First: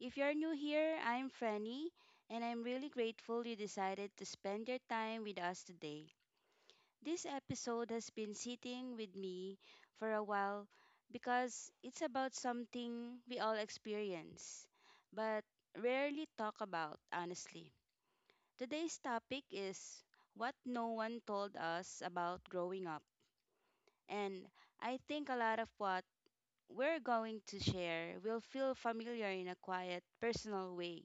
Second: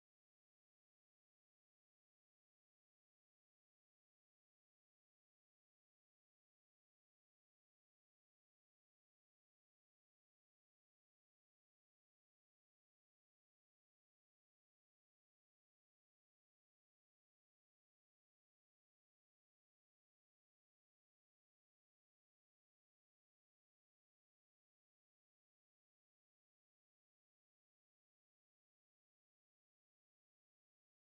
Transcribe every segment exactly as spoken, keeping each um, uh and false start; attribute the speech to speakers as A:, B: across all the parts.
A: If you're new here, I'm Franny, and I'm really grateful you decided to spend your time with us today. This episode has been sitting with me for a while because it's about something we all experience, but rarely talk about, honestly. Today's topic is what no one told us about growing up, and I think a lot of what we're going to share will feel familiar in a quiet, personal way.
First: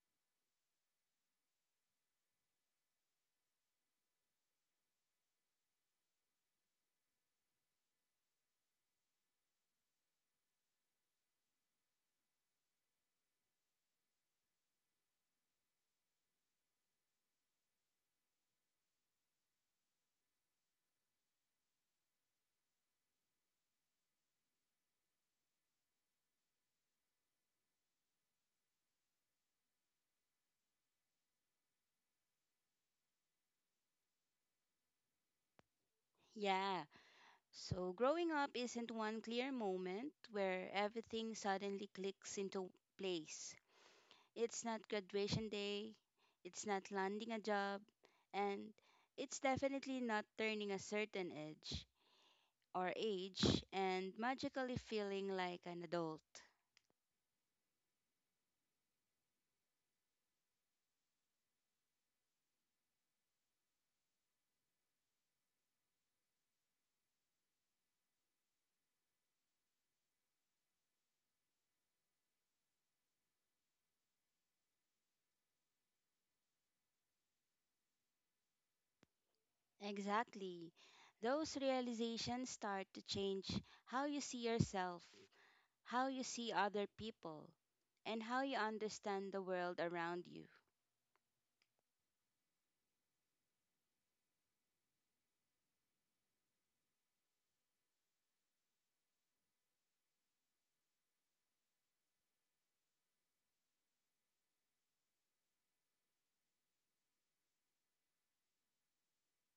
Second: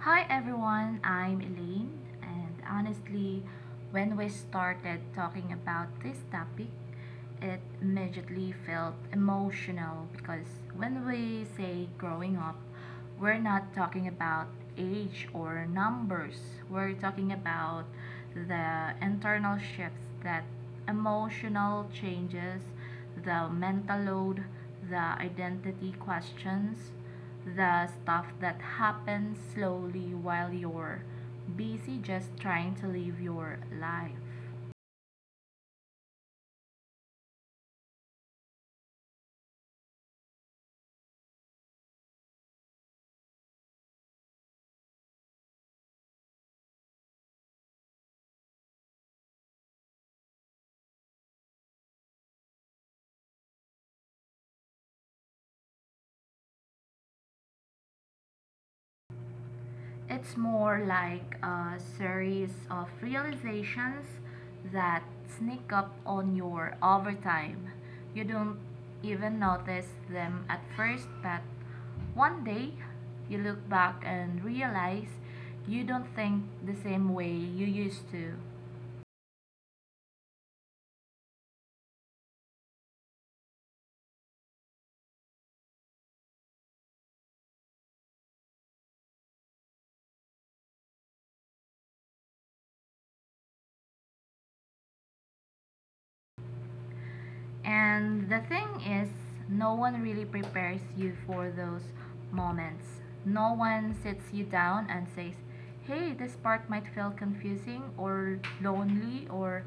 B: Hi everyone, I'm Elaine, and honestly, when we started talking about this topic, it immediately felt emotional because when we say growing up, we're not talking about age or numbers, we're talking about the internal shifts, that emotional changes, the mental load, the identity questions, the stuff that happens slowly while you're busy just trying to live your life.
A: Yeah, so growing up isn't one clear moment where everything suddenly clicks into place. It's not graduation day, it's not landing a job, and it's definitely not turning a certain edge or age and magically feeling like an adult.
B: It's more like a series of realizations that sneak up on you over time. You don't even notice them at first, but one day you look back and realize you don't think the same way you used to.
A: Exactly. Those realizations start to change how you see yourself, how you see other people, and how you understand the world around you.
B: And the thing is, no one really prepares you for those moments. No one sits you down and says, hey, this part might feel confusing or lonely or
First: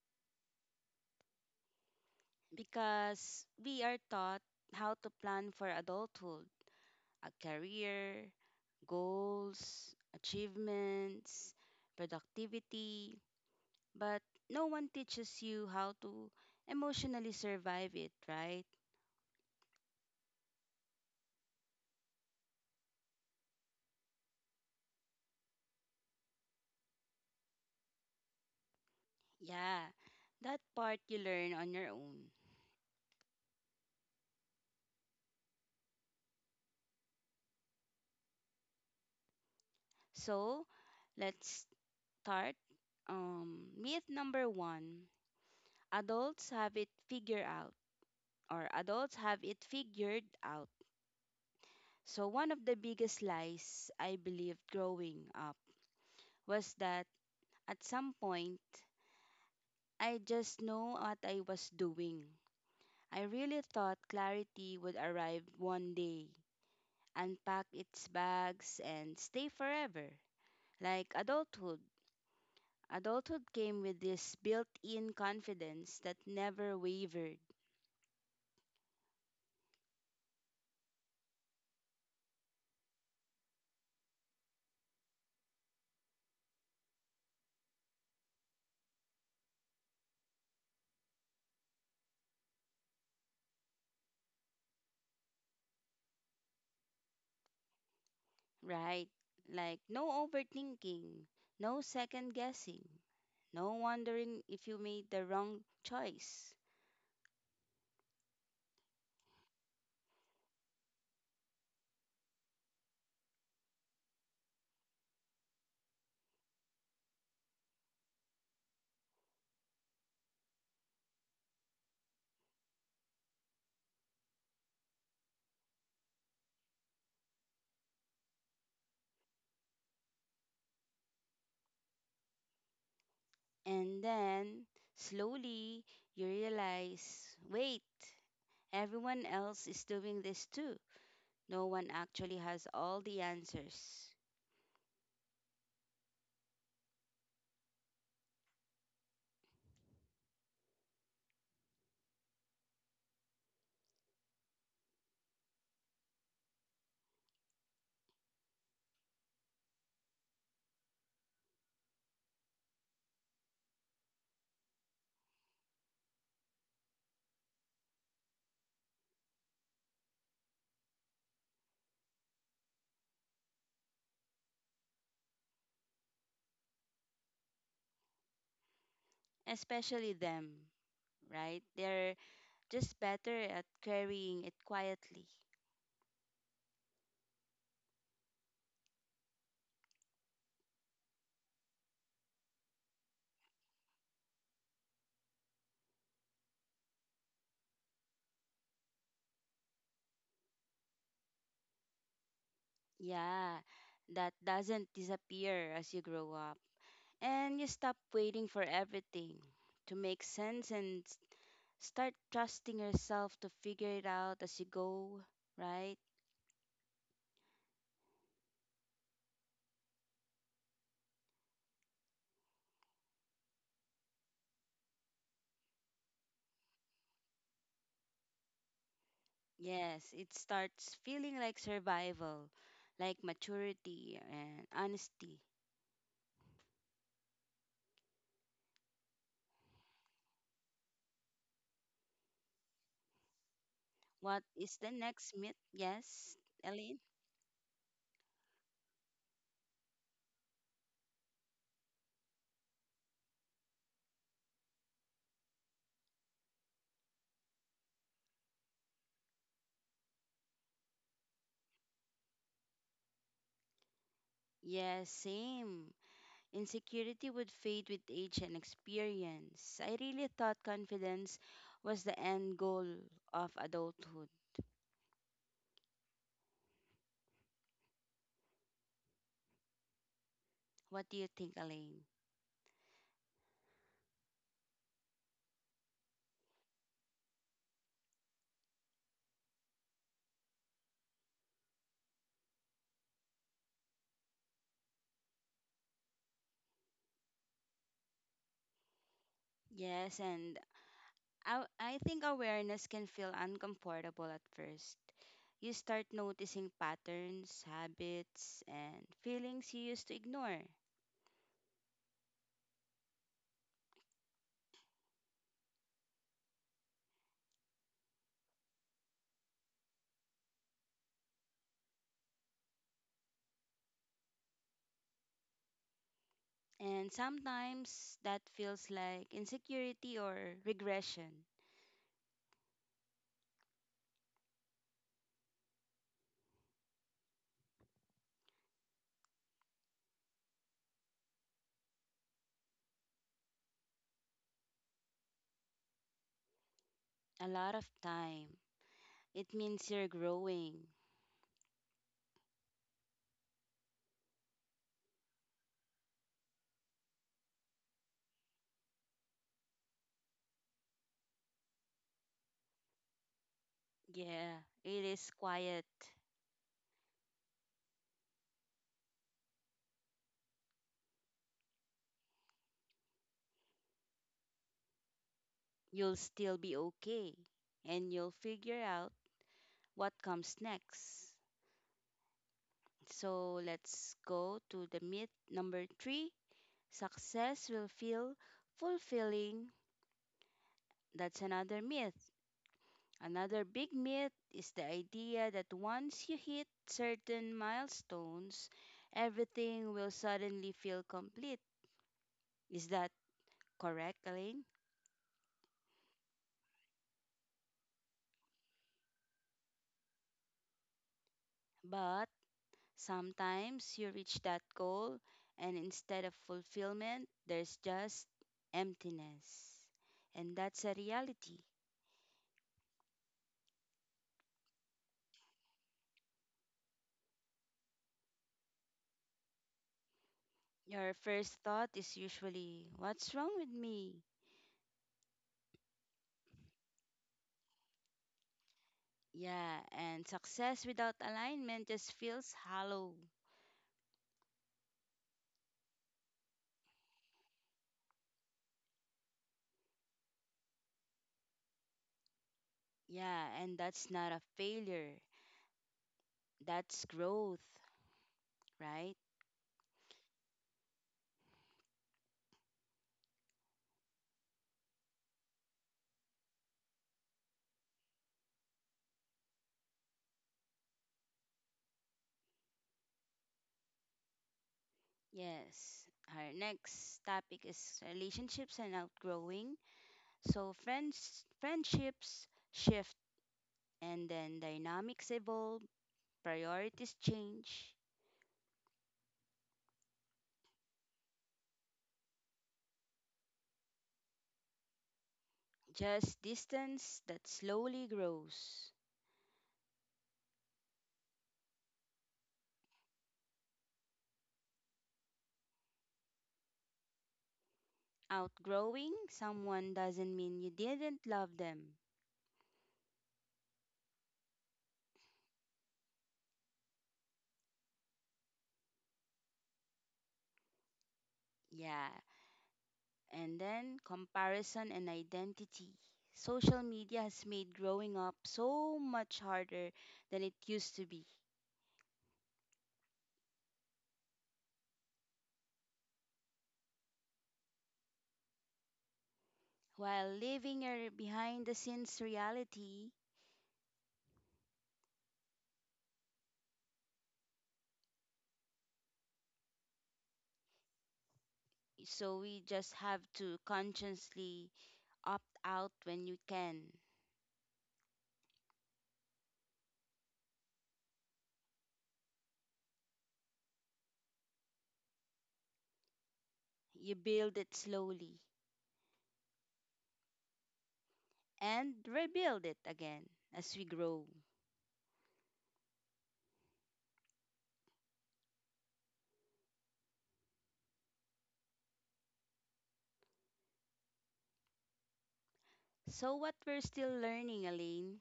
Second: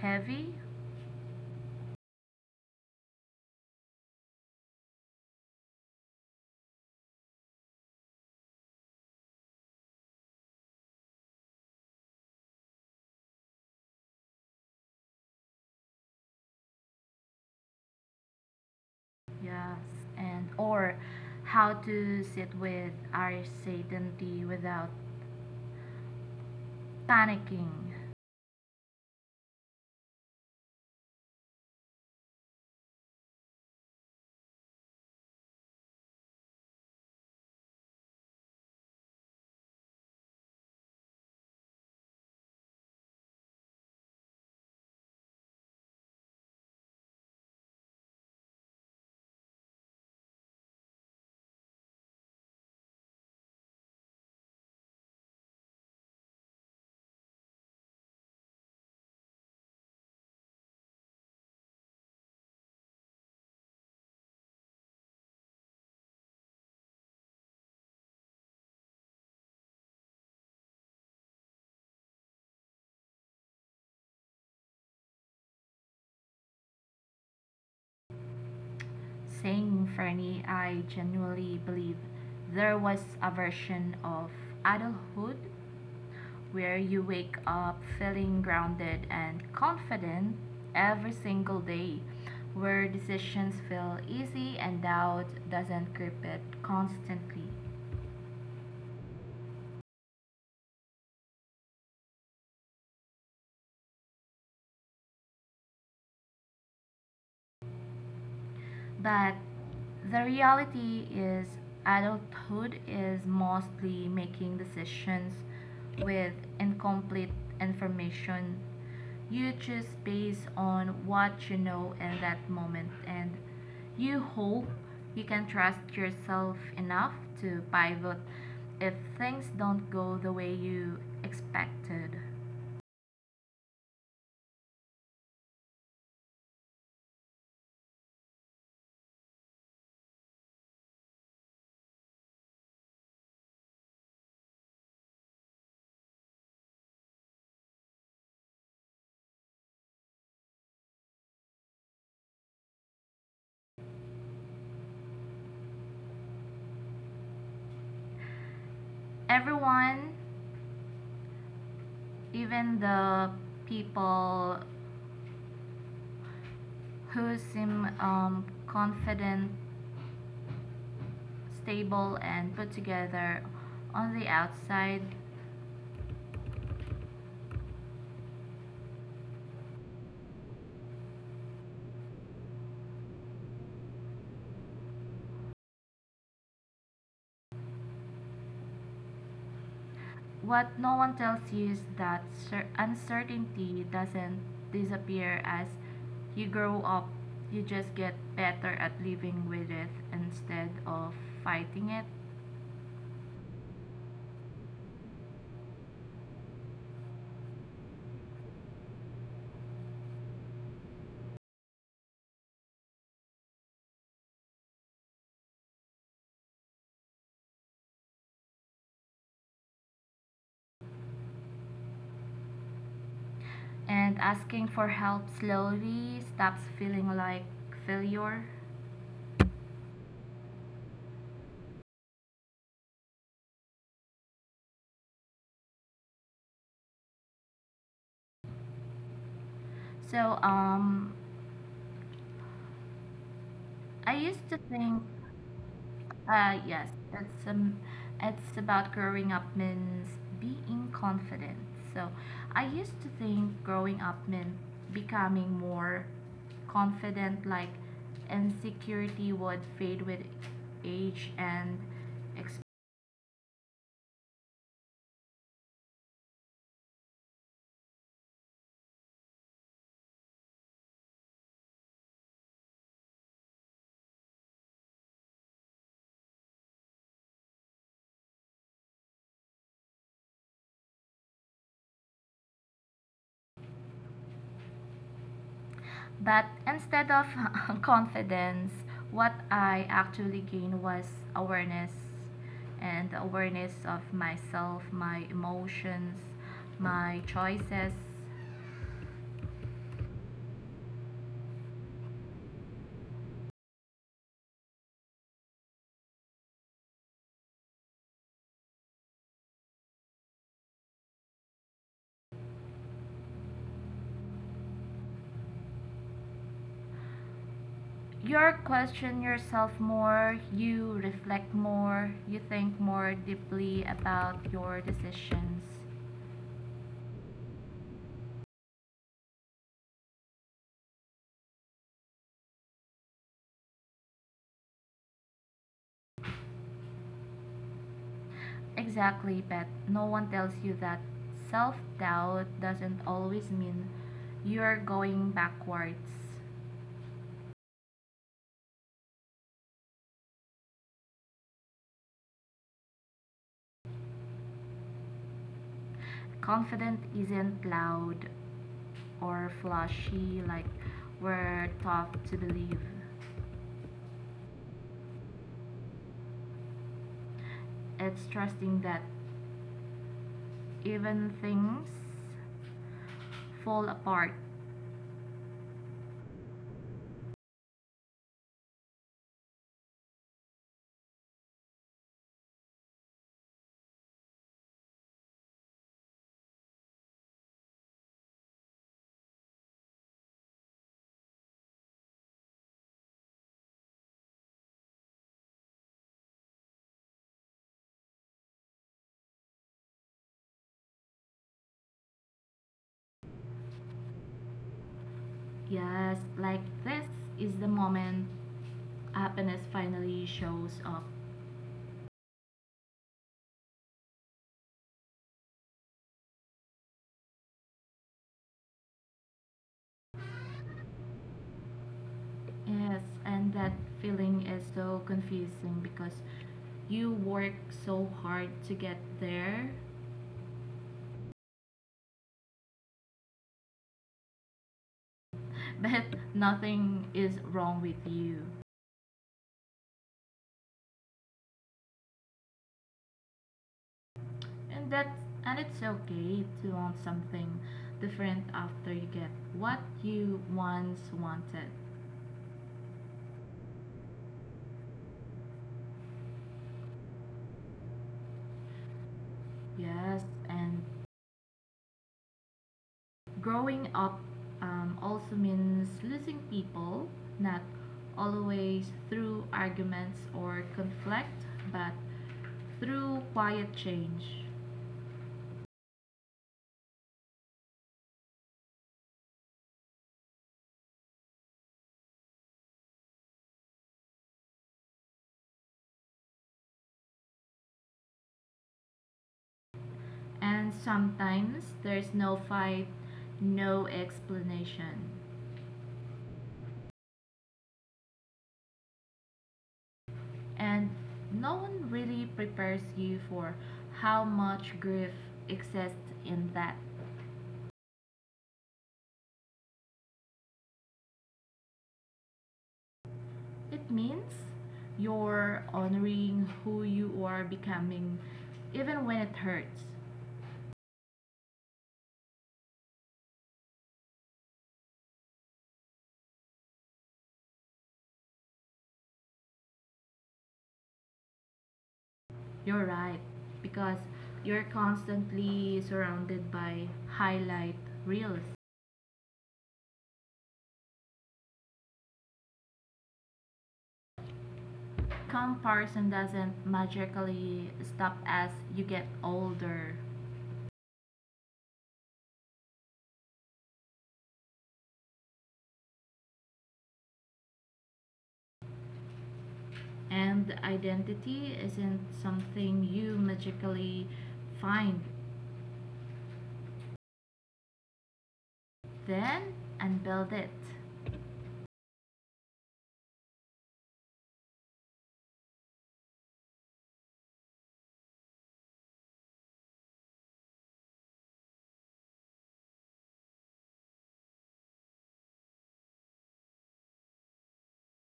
B: heavy.
A: Because we are taught how to plan for adulthood, a career, goals, achievements, productivity, but no one teaches you how to emotionally survive it, right?
B: Yes. And or how to sit with our certainty without panicking.
A: Yeah, that part you learn on your own. So, let's start. Um, myth number one, adults have it figured out or adults have it figured out. So one of the biggest lies I believed growing up was that at some point I just know what I was doing. I really thought clarity would arrive one day, unpack its bags and stay forever. Like adulthood, adulthood came with this built-in confidence that never wavered.
B: Saying Fernie, I genuinely believe there was a version of adulthood where you wake up feeling grounded and confident every single day, where decisions feel easy and doubt doesn't creep it constantly.
A: Right? Like no overthinking, no second guessing, no wondering if you made the wrong choice.
B: But the reality is, adulthood is mostly making decisions with incomplete information. You choose based on what you know in that moment, and you hope you can trust yourself enough to pivot if things don't go the way you expected.
A: And then slowly you realize wait, everyone else is doing this too. No one actually has all the answers,
B: Everyone, even the people who seem um, confident, stable, and put together on the outside.
A: especially them, right? They're just better at carrying it quietly.
B: What no one tells you is that uncertainty doesn't disappear as you grow up. You just get better at living with it instead of fighting it.
A: Yeah, that doesn't disappear as you grow up. And you stop waiting for everything to make sense and s- start trusting yourself to figure it out as you go, right?
B: And asking for help slowly stops feeling like failure.
A: Yes, it starts feeling like survival, like maturity and honesty.
B: So, um, I
A: What
B: used to
A: is the
B: think.
A: next myth? Yes,
B: Uh, yes,
A: Elaine?
B: it's um, it's about growing up means being confident. So, I used to think growing up meant becoming more confident, like insecurity would fade with age and experience.
A: Yes, same. Insecurity would fade with age and experience. I really thought confidence was the end goal of adulthood. What do you think, Elaine?
B: But instead of confidence, what I actually gained was awareness, and awareness of myself, my emotions, my choices.
A: Yes, and I, I think awareness can feel uncomfortable at first. You start noticing patterns, habits, and feelings you used to ignore.
B: You question yourself more, you reflect more, you think more deeply about your decisions.
A: And sometimes that feels like insecurity or regression.
B: Exactly, but no one tells you that self doubt doesn't always mean you're going backwards.
A: A lot of time. It means you're growing.
B: Confident isn't loud or flashy like we're taught to believe.
A: Yeah, it is quiet.
B: It's trusting that even things fall apart.
A: You'll still be okay. And you'll figure out what comes next. So let's go to the myth number three. Success will feel fulfilling. That's another myth. Another big myth is the idea that once you hit certain milestones, everything will suddenly feel complete. Is that correct, Elaine?
B: Yes, like this is the moment happiness finally shows up.
A: But sometimes you reach that goal, and instead of fulfillment, there's just emptiness. And that's a reality.
B: Yes, and that feeling is so confusing because you work so hard to get there,
A: Your first thought is usually, what's wrong with me?
B: but nothing is wrong with you.
A: Yeah, and success without alignment just feels hollow.
B: And that, and it's okay to want something different after you get what you once wanted.
A: Yeah, and that's not a failure. That's growth, right?
B: Yes, and growing up um, also means losing people, not always through arguments or conflict, but through quiet change.
A: Yes. Our next topic is relationships and outgrowing. So friends friendships shift and then dynamics evolve, priorities change,
B: And sometimes there's no fight, no explanation.
A: just distance that slowly grows.
B: And no one really prepares you for how much grief exists in that.
A: Outgrowing someone doesn't mean you didn't love them.
B: It means you're honoring who you are becoming, even when it hurts.
A: Yeah, and then comparison and identity. Social media has made growing up so much harder than it used to be.
B: You're right. Because you're constantly surrounded by highlight reels.
A: While living a behind the scenes reality,
B: Comparison doesn't magically stop as you get older.
A: so we just have to consciously opt out when you can.
B: And identity isn't something you magically find,
A: You build it slowly
B: then unbuild it,
A: and rebuild it again as we grow. So, what we're still learning, Elaine.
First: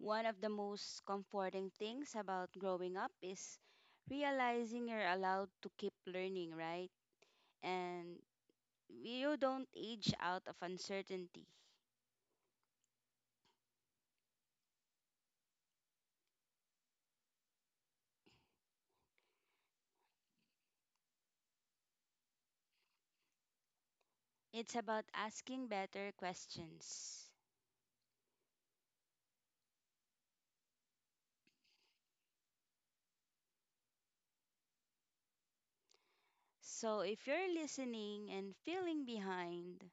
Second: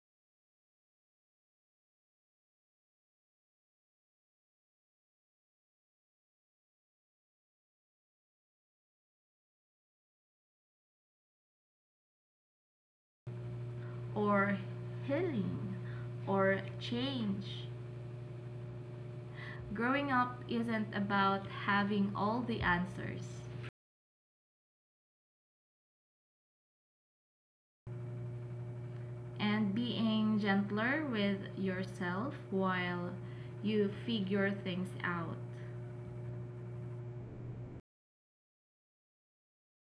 A: One of the most comforting things about growing up is realizing you're allowed to keep learning, right? And you don't age out of uncertainty.
B: or healing, or change. Growing up isn't about having all the answers.
A: It's about asking better questions.
B: And being gentler with yourself while you figure things out,
A: So if you're listening and feeling behind,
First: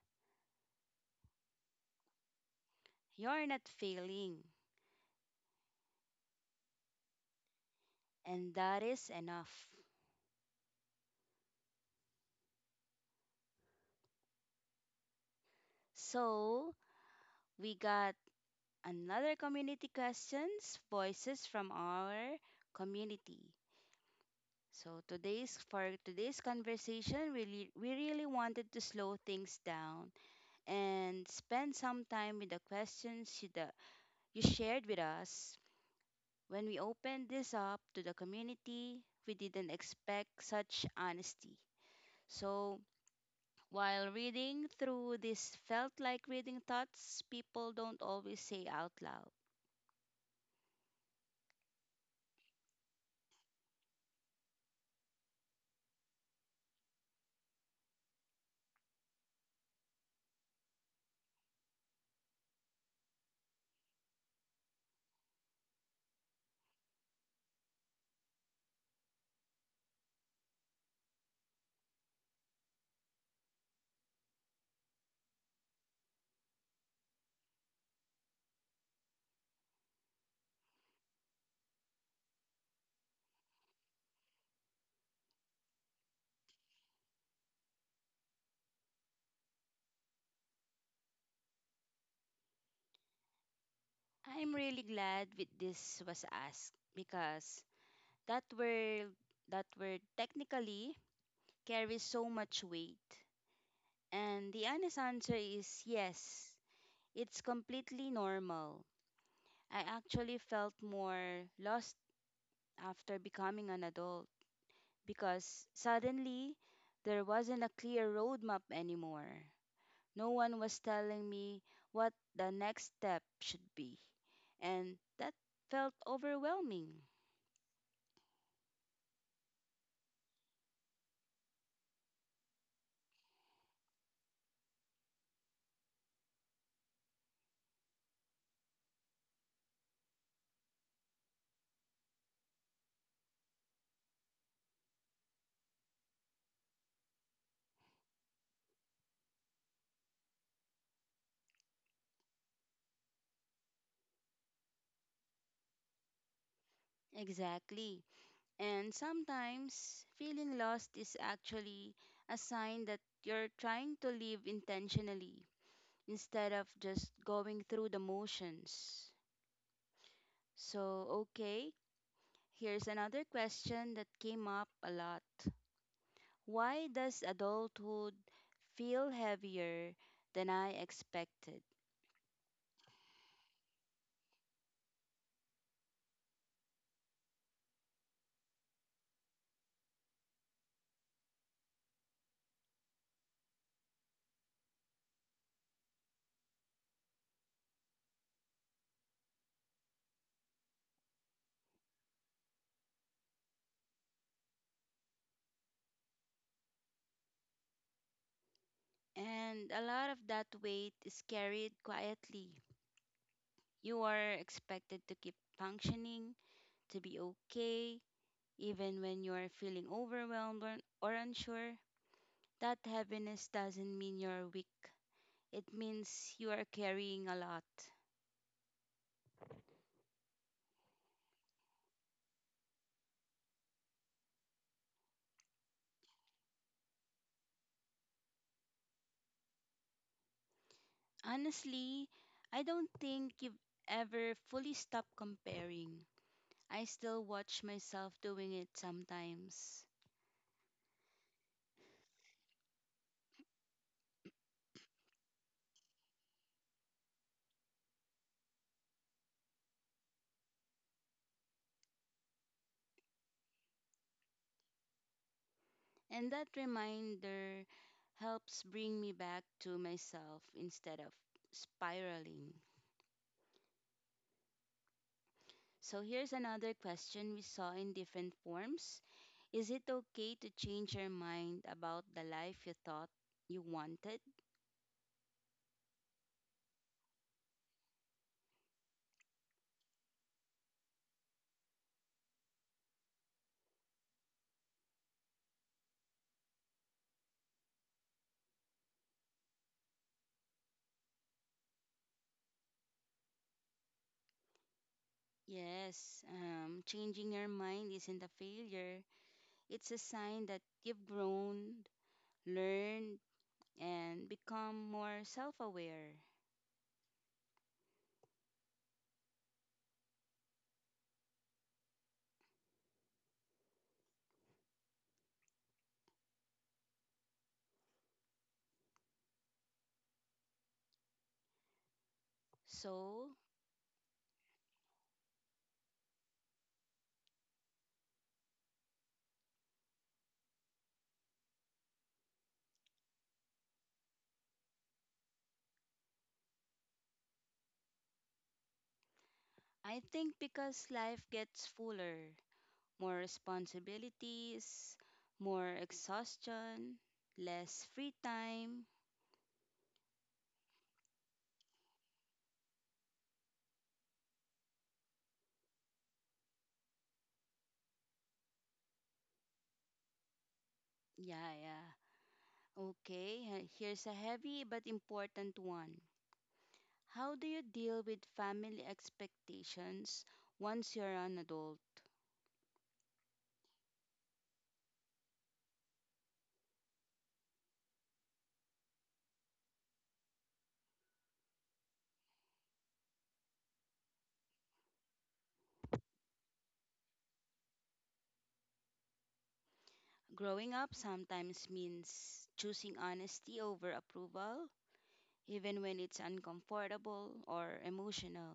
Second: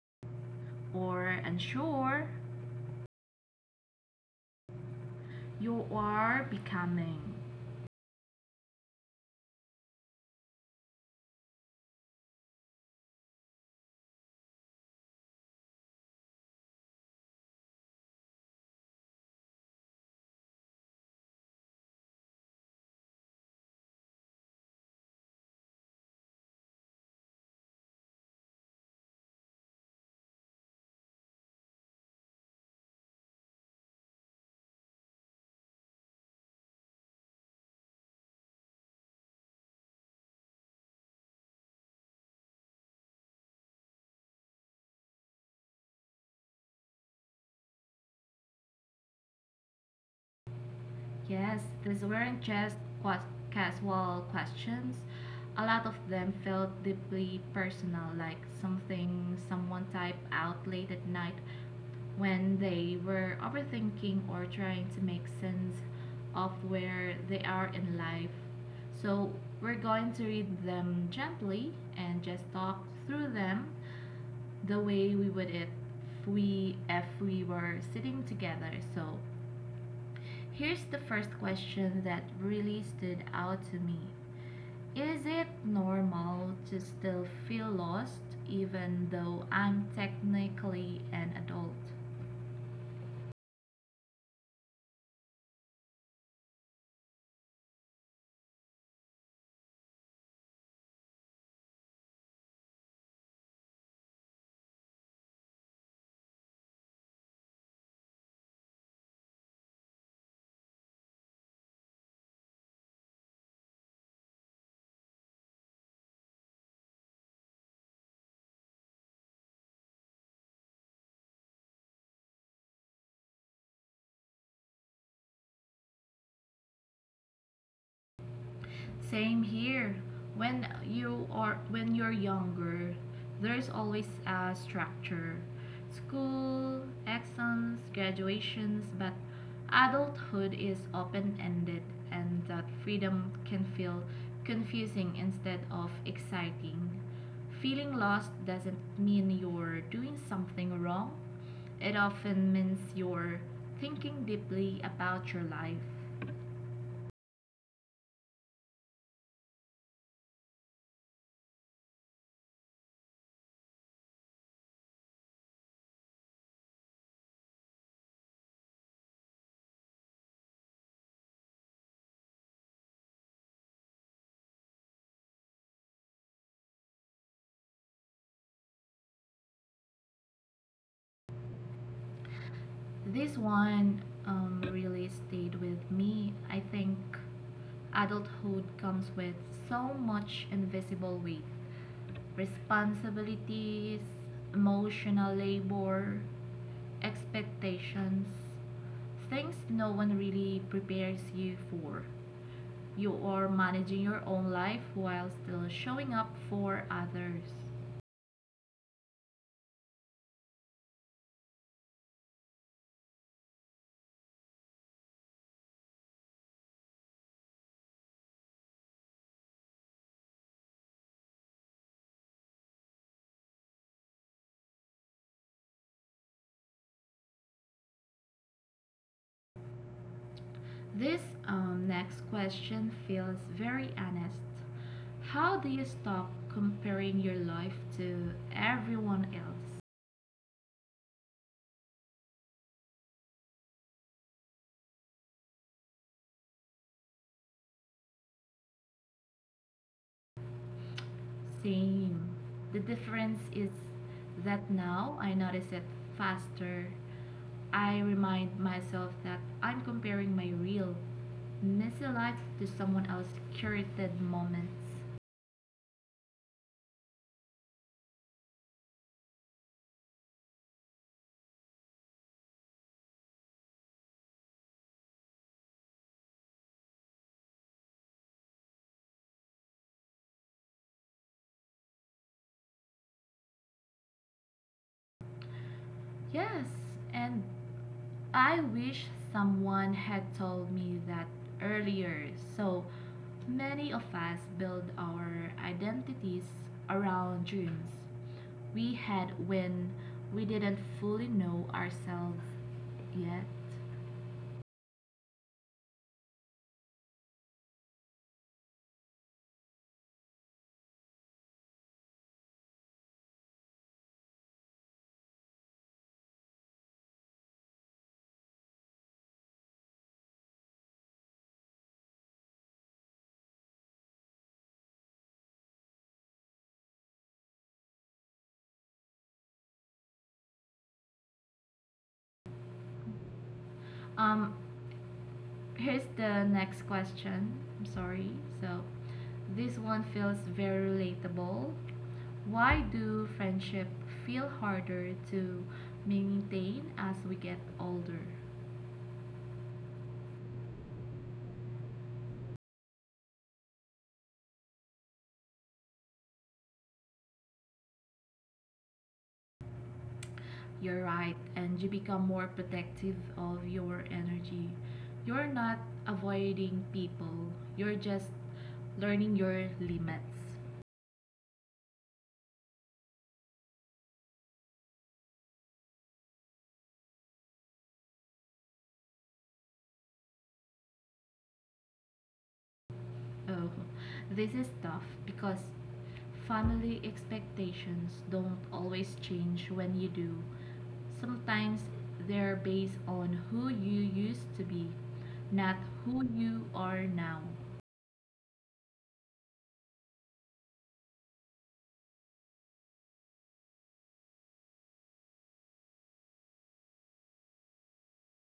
B: or unsure,
A: you're not failing,
B: you are becoming.
A: and that is enough. So we got another community questions, voices from our community. So today's for today's conversation, really we really wanted to slow things down and spend some time with the questions you, the, you shared with us. When we opened this up to the community, we didn't expect such honesty. So while reading through this felt like reading thoughts people don't always say out loud.
B: Yes, these weren't just qua- casual questions. A lot of them felt deeply personal, like something someone typed out late at night when they were overthinking or trying to make sense of where they are in life. So, we're going to read them gently and just talk through them the way we would if we if we were sitting together. So, here's the first question that really stood out to me. Is it normal to still feel lost even though I'm technically an adult?
A: I'm really glad with this was asked because that were that were technically carries so much weight. And the honest answer is yes, it's completely normal. I actually felt more lost after becoming an adult because suddenly there wasn't a clear roadmap anymore. No one was telling me what the next step should be, and that felt overwhelming.
B: Same here. When you are when you're younger, there's always a structure. School, exams, graduations, but adulthood is open-ended and that freedom can feel confusing instead of exciting. Feeling lost doesn't mean you're doing something wrong. It often means you're thinking deeply about your life.
A: Exactly. And sometimes feeling lost is actually a sign that you're trying to live intentionally instead of just going through the motions. So, okay, here's another question that came up a lot. Why does adulthood feel heavier than I expected?
B: This one um, really stayed with me. I think adulthood comes with so much invisible weight, responsibilities, emotional labor, expectations, things no one really prepares you for. You are managing your own life while still showing up for others.
A: And a lot of that weight is carried quietly. You are expected to keep functioning, to be okay, even when you're feeling overwhelmed or, or unsure, that heaviness doesn't mean you're weak. It means you are carrying a lot.
B: This um, next question feels very honest. How do you stop comparing your life to everyone else?
A: Honestly, I don't think you've ever fully stopped comparing. I still watch myself doing it sometimes.
B: Same. The difference is that now I notice it faster. I remind myself that I'm comparing my real, messy life to someone else's curated moments.
A: And that reminder helps bring me back to myself instead of spiraling. So here's another question we saw in different forms. Is it okay to change your mind about the life you thought you wanted?
B: Yes, and I wish someone had told me that earlier. So many of us build our identities around dreams we had when we didn't fully know ourselves yet.
A: Yes, um, changing your mind isn't a failure. It's a sign that you've grown, learned, and become more self aware. So,
B: Um, Here's the next question. I'm sorry. So this one feels very relatable. Why do friendship feel harder to maintain as we get older?
A: I think because life gets fuller, more responsibilities, more exhaustion, less free time.
B: You're right, and you become more protective of your energy. You're not avoiding people, you're just learning your limits.
A: Yeah, yeah. Okay, he- here's a heavy but important one. How do you deal with family expectations once you're an adult?
B: Oh, this is tough because family expectations don't always change when you do. Sometimes they're based on who you used to be, not who you are now.
A: Growing up sometimes means choosing honesty over approval, even when it's uncomfortable or emotional.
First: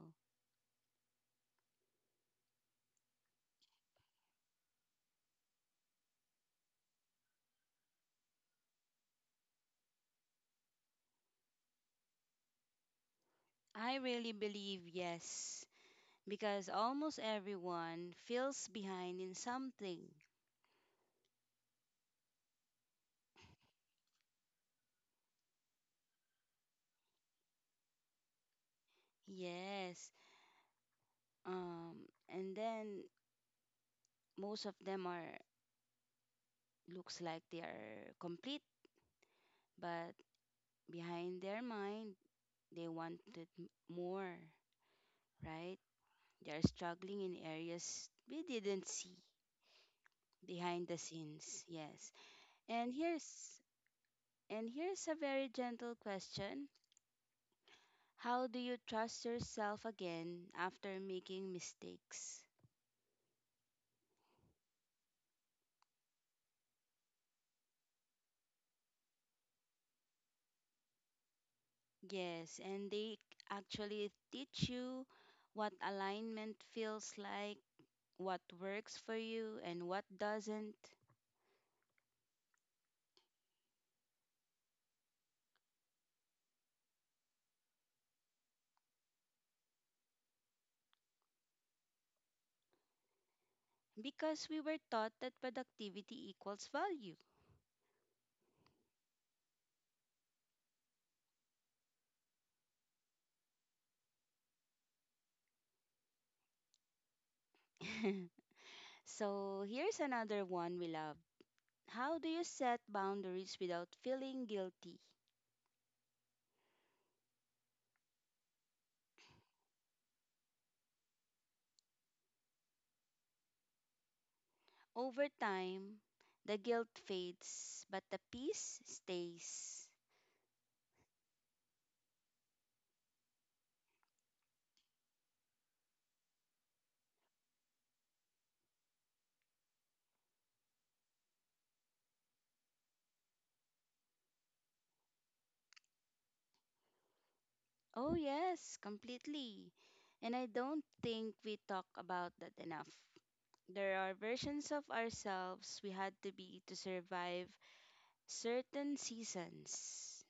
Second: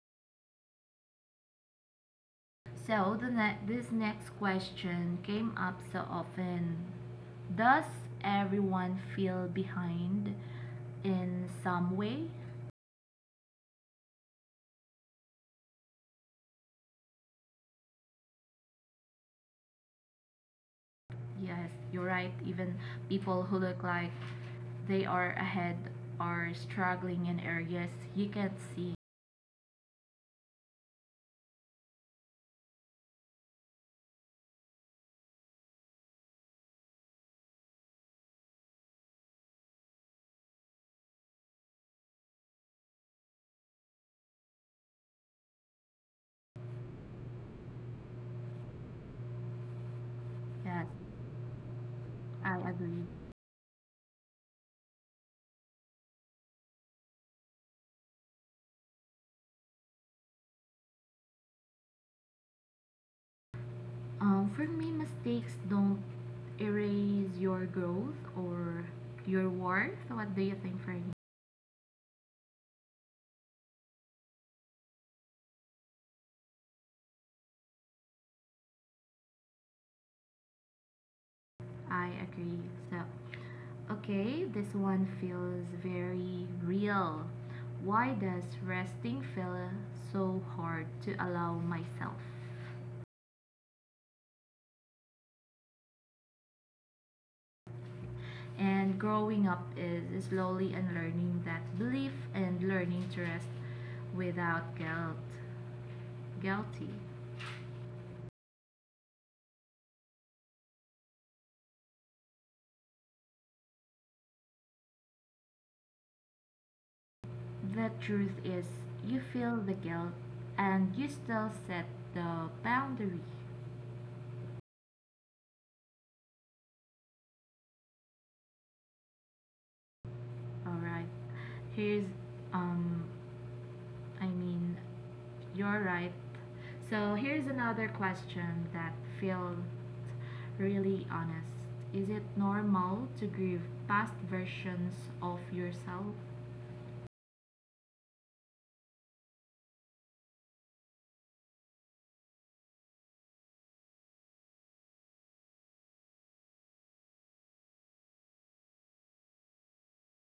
B: So the ne- this next question came up so often. Does everyone feel behind in some way?
A: I really believe yes, because almost everyone feels behind in something.
B: Yes, you're right. Even people who look like they are ahead are struggling in areas you can't see.
A: Yes. Um and then most of them are looks like they are complete but behind their mind, they wanted m- more, right? They're struggling in areas we didn't see
B: Yes,
A: behind the scenes. Yes.
B: I
A: And
B: agree.
A: here's and here's a very gentle question. How do you trust yourself again after making mistakes?
B: Um, for me, mistakes don't erase your growth or your worth. What do you think, Fernie?
A: Yes, and they actually teach you what alignment feels like, what works for you, and what doesn't.
B: I agree. So, okay, this one feels very real. Why does resting feel so hard to allow myself?
A: Because we were taught that productivity equals value,
B: And growing up is slowly unlearning that belief and learning to rest without guilt. Guilty.
A: so here's another one we love. How do you set boundaries without feeling guilty?
B: The truth is, you feel the guilt and you still set the boundary.
A: Over time, the guilt fades, but the peace stays.
B: Alright. Here's um I mean, you're right. So here's another question that feels really honest. Is it normal to grieve past versions of yourself?
A: Oh, yes, completely. And I don't think we talk about that enough. There are versions of ourselves we had to be to survive certain seasons.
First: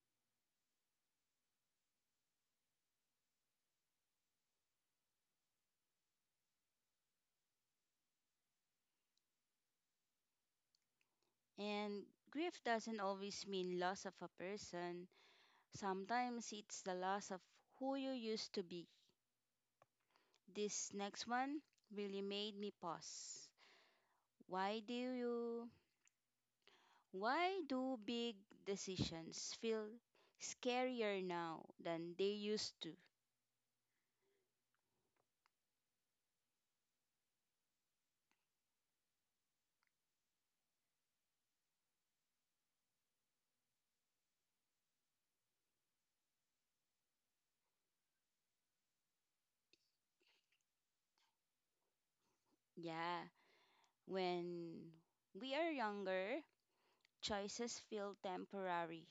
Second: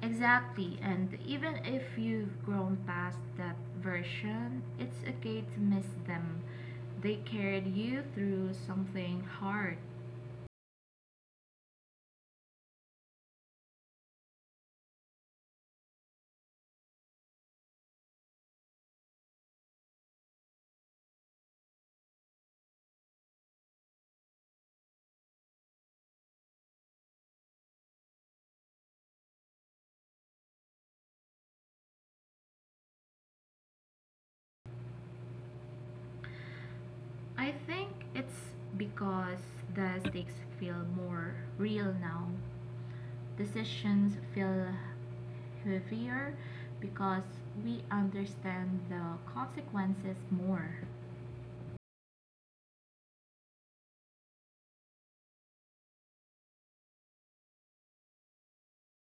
B: Exactly, and even if you've grown past that version, it's okay to miss them. They carried you through something hard.
A: And grief doesn't always mean loss of a person. Sometimes it's the loss of who you used to be. This next one really made me pause. Why do you why do big decisions feel scarier now than they used to?
B: I think it's because the stakes feel more real now. Decisions feel heavier because we understand the consequences more.
A: Yeah, when we are younger, choices feel temporary,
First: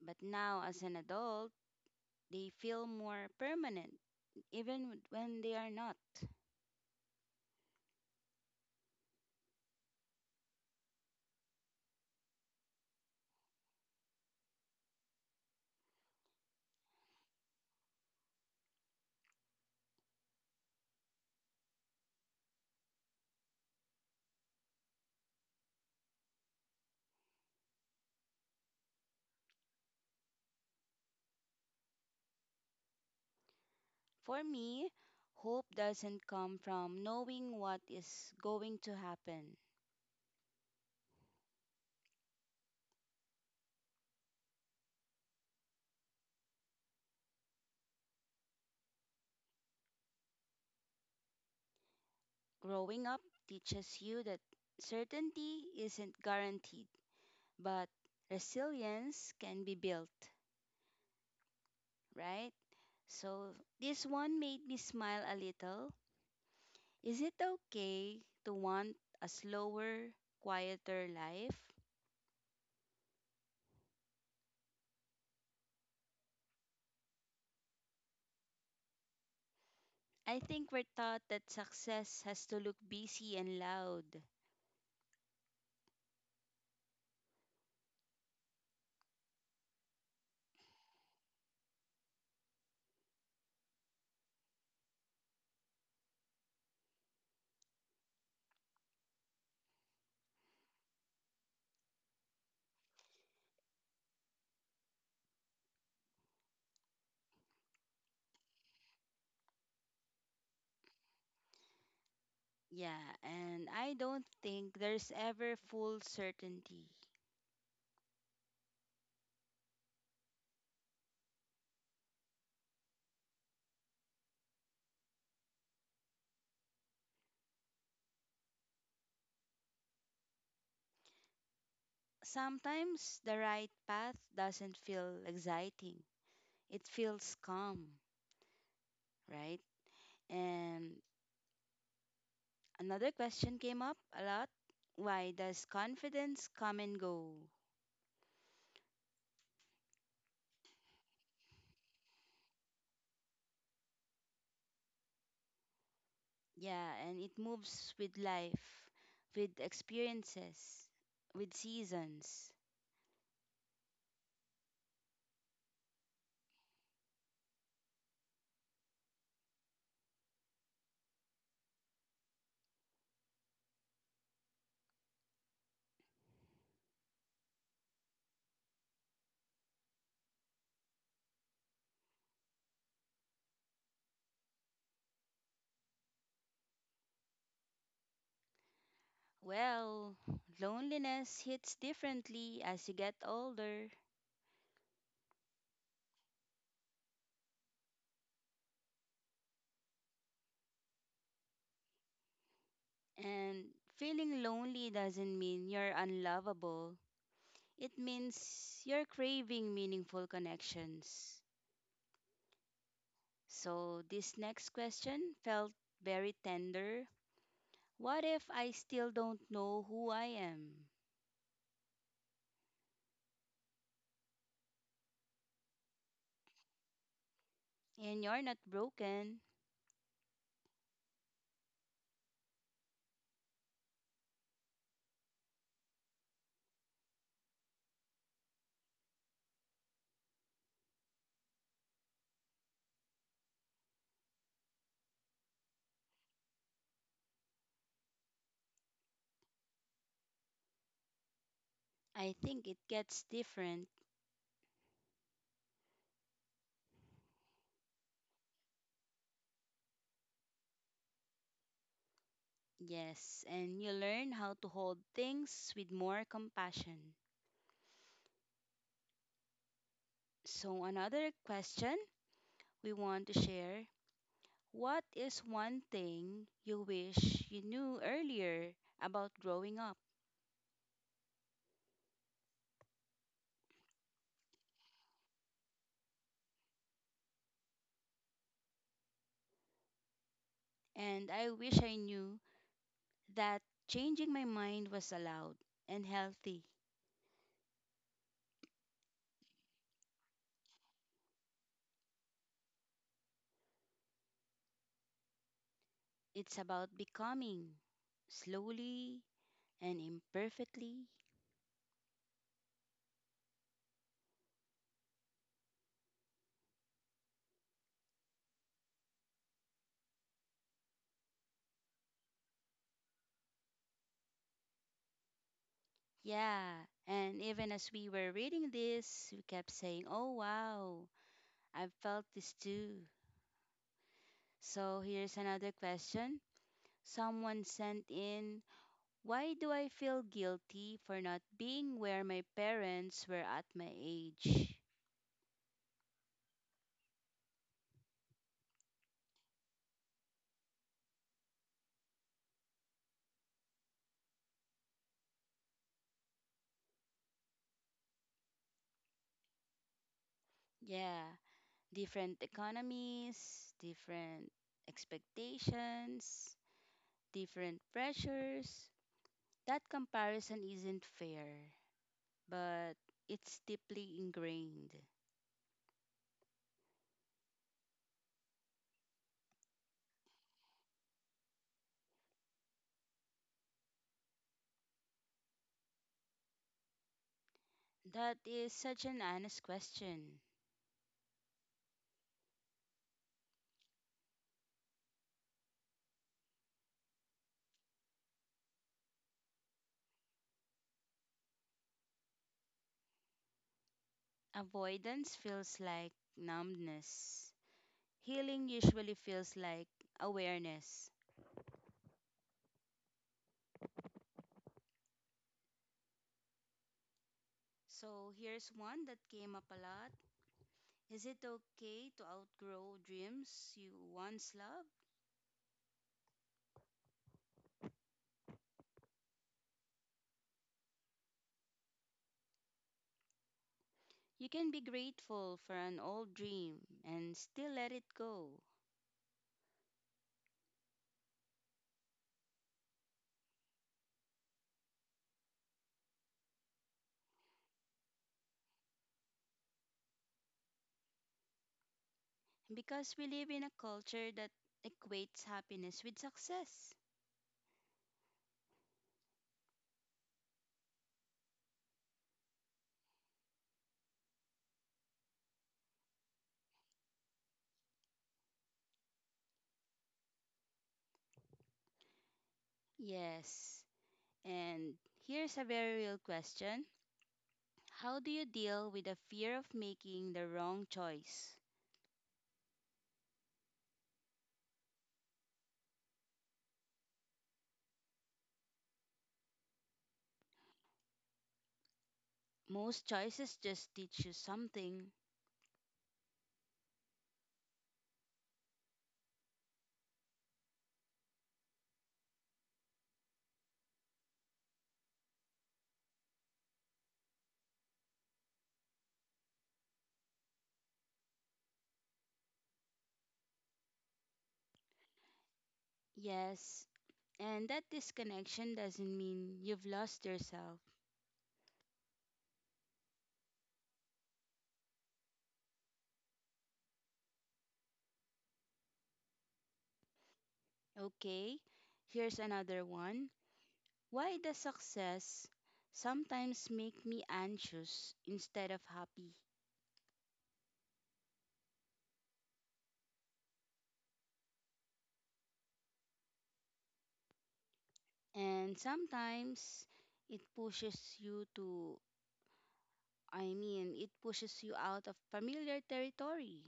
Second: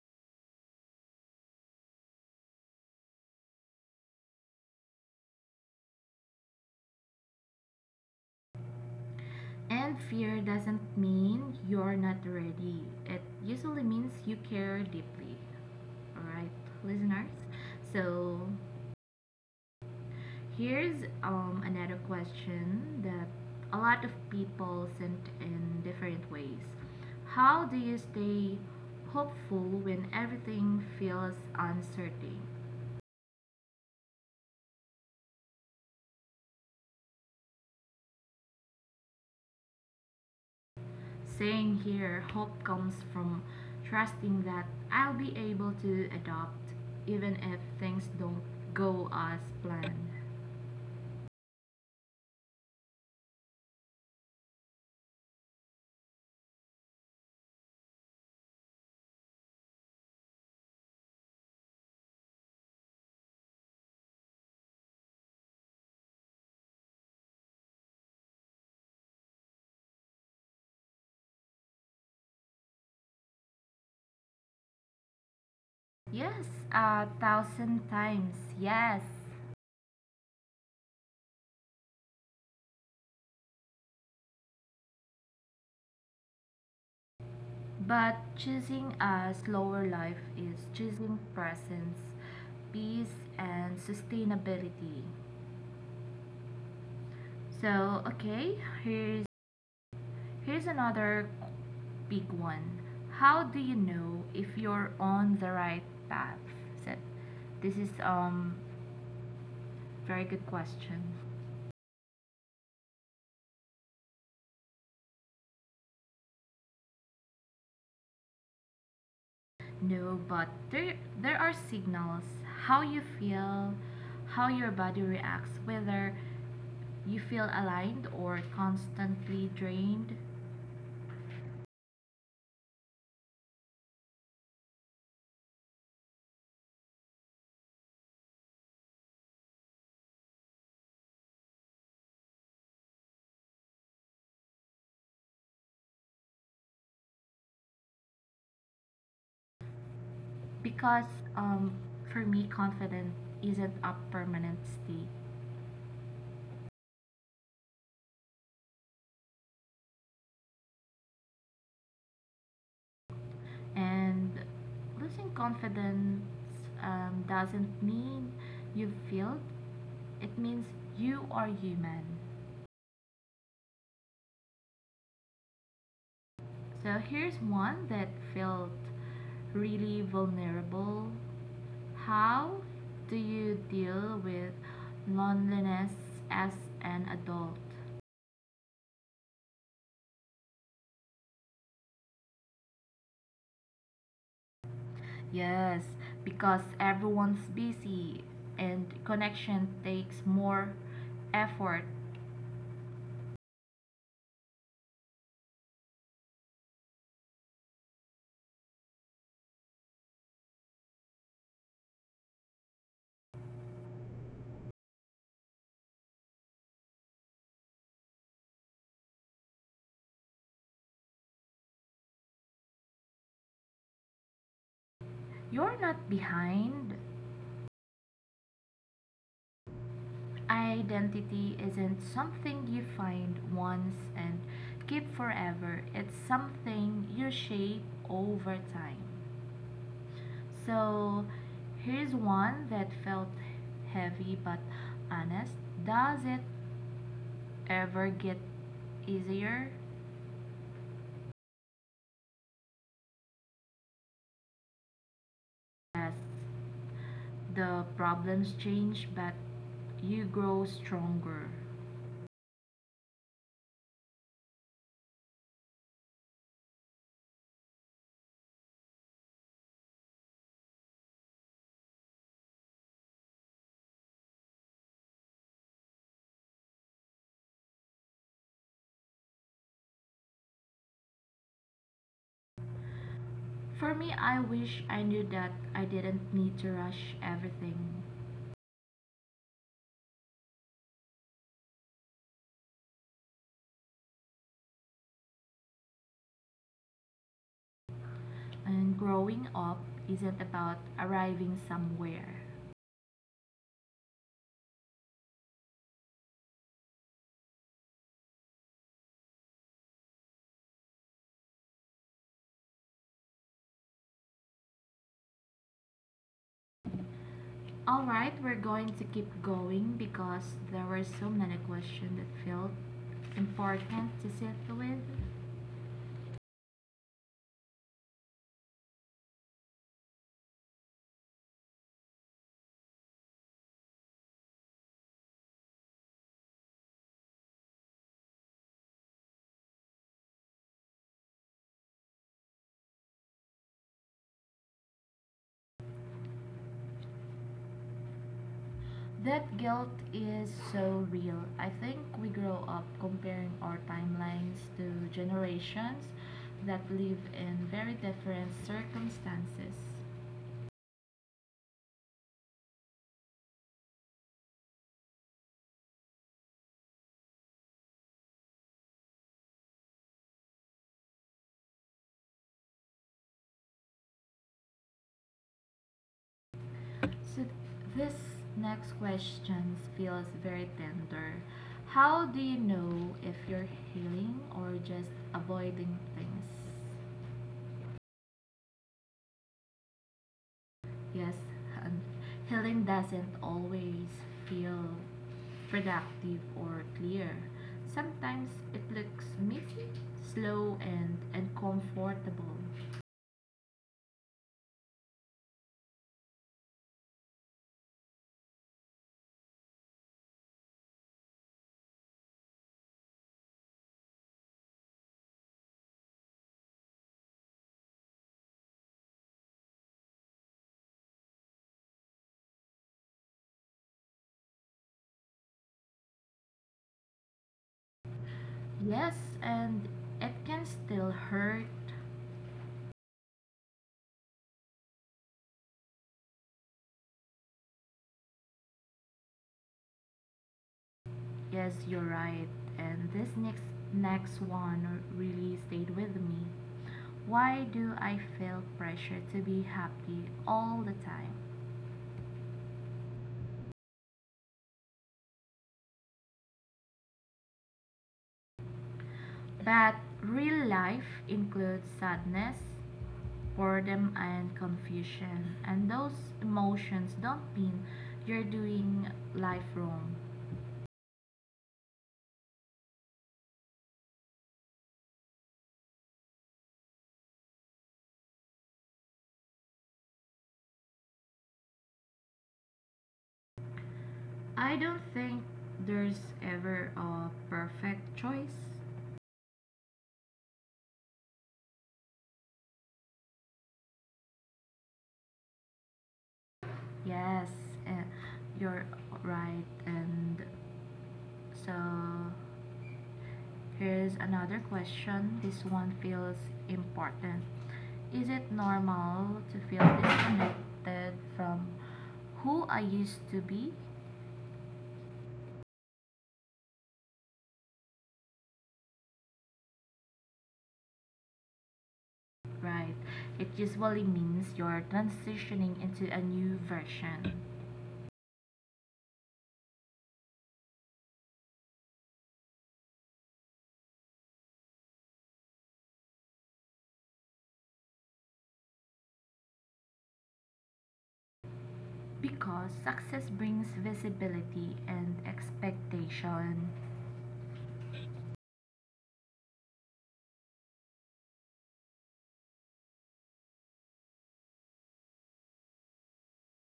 A: but now as an adult, they feel more permanent even when they are not.
B: And fear doesn't mean you're not ready. It usually means you care deeply. Alright, listeners? So, here's um, another question that a lot of people sent in different ways. How do you stay hopeful when everything feels uncertain?
A: For me, hope doesn't come from knowing what is going to happen.
B: Saying here, hope comes from trusting that I'll be able to adopt even if things don't go as planned.
A: Growing up teaches you that certainty isn't guaranteed, but resilience can be built, right? So, this one made me smile a little. Is it okay to want a slower, quieter life?
B: Yes, a thousand times, yes.
A: I think we're taught that success has to look busy and loud.
B: But choosing a slower life is choosing presence, peace, and sustainability. So, okay, here's here's another big one. How do you know if you're on the right path? Said, this is um very good question.
A: Yeah, and I don't think there's ever full certainty.
B: No, but there there are signals. How you feel, how your body reacts, whether you feel aligned or constantly drained.
A: Sometimes the right path doesn't feel exciting, it feels calm, right? And another question came up a lot, why does confidence come and go?
B: Because um for me, confidence isn't a permanent state.
A: Yeah, and it moves with life, with experiences, with seasons.
B: And losing confidence um, doesn't mean you failed, it means you are human. So here's one that felt really vulnerable. How do you deal with loneliness as an adult?
A: Well, loneliness hits differently as you get older.
B: Yes, because everyone's busy and connection takes more effort.
A: And feeling lonely doesn't mean you're unlovable. It means you're craving meaningful connections. So, this next question felt very tender. What if I still don't know who I am?
B: You're not behind.
A: And you're not broken.
B: Identity isn't something you find once and keep forever, it's something you shape over time. So, here's one that felt heavy but honest. Does it ever get easier
A: I think it gets different.
B: as the problems change but you grow stronger?
A: Yes, and you learn how to hold things with more compassion. So, another question we want to share. What is one thing you wish you knew earlier about growing up?
B: For me, I wish I knew that I didn't need to rush everything.
A: And I wish I knew that changing my mind was allowed and healthy.
B: And growing up isn't about arriving somewhere.
A: It's about becoming slowly and imperfectly.
B: Alright, we're going to keep going because there were so many questions that felt important to sit with.
A: Yeah, and even as we were reading this, we kept saying, oh wow, I've felt this too. So here's another question someone sent in. Why do I feel guilty for not being where my parents were at my age?
B: That guilt is so real. I think we grow up comparing our timelines to generations that live in very different circumstances.
A: Yeah, different economies, different expectations, different pressures. That comparison isn't fair, but it's deeply ingrained.
B: So this next question feels very tender. How do you know if you're healing or just avoiding things?
A: That is such an honest question.
B: Yes, and healing doesn't always feel productive or clear. Sometimes it looks messy, slow, and uncomfortable.
A: Avoidance feels like numbness. Healing usually feels like awareness. So here's one that came up a lot. Is it okay to outgrow dreams you once loved?
B: Yes, and it can still hurt.
A: You can be grateful for an old dream and still let it go
B: Yes, you're right. And this next next one really stayed with me. Why do I feel pressure to be happy all the time?
A: because we live in a culture that equates happiness with success.
B: But real life includes sadness, boredom and confusion. And those emotions don't mean you're doing life wrong.
A: Yes, and here's a very real question. How do you deal with the fear of making the wrong choice?
B: I don't think there's ever a perfect choice.
A: Most choices just teach you something.
B: Yes, uh, you're right. And so here's another question. This one feels important. Is it normal to feel disconnected from who I used to be?
A: Yes, and that disconnection doesn't mean you've lost yourself.
B: Right. It usually means you're transitioning into a new version.
A: Okay, here's another one. Why does success sometimes make me anxious instead of happy?
B: Because success brings visibility and expectation.
A: And sometimes it pushes you to, I mean, it pushes you out of familiar territory.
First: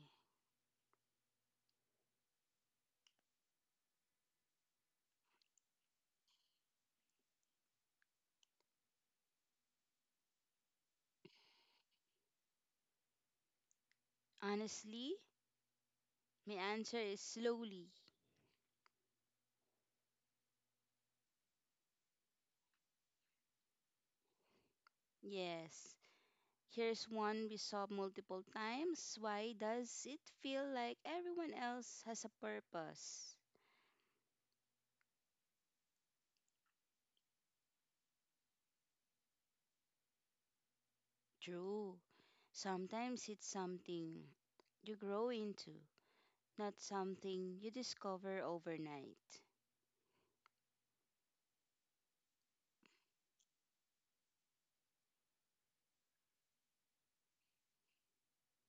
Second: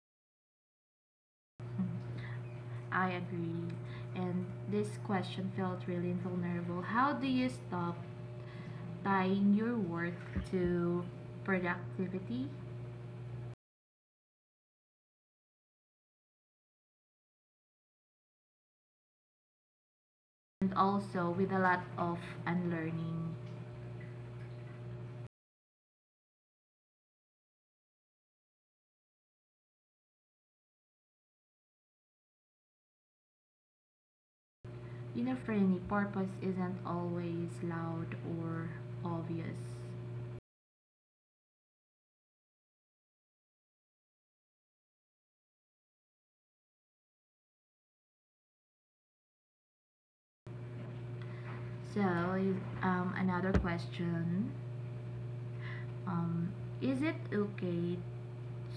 B: I agree. And this question felt really vulnerable. How do you stop tying your work to productivity,
A: Honestly, my answer is slowly.
B: and also with a lot of unlearning.
A: Yes. Here's one we saw multiple times. Why does it feel like everyone else has a purpose?
B: You know, for any purpose isn't always loud or obvious.
A: True. Sometimes it's something you grow into, not something you discover overnight.
B: So, um, another question, um, is it okay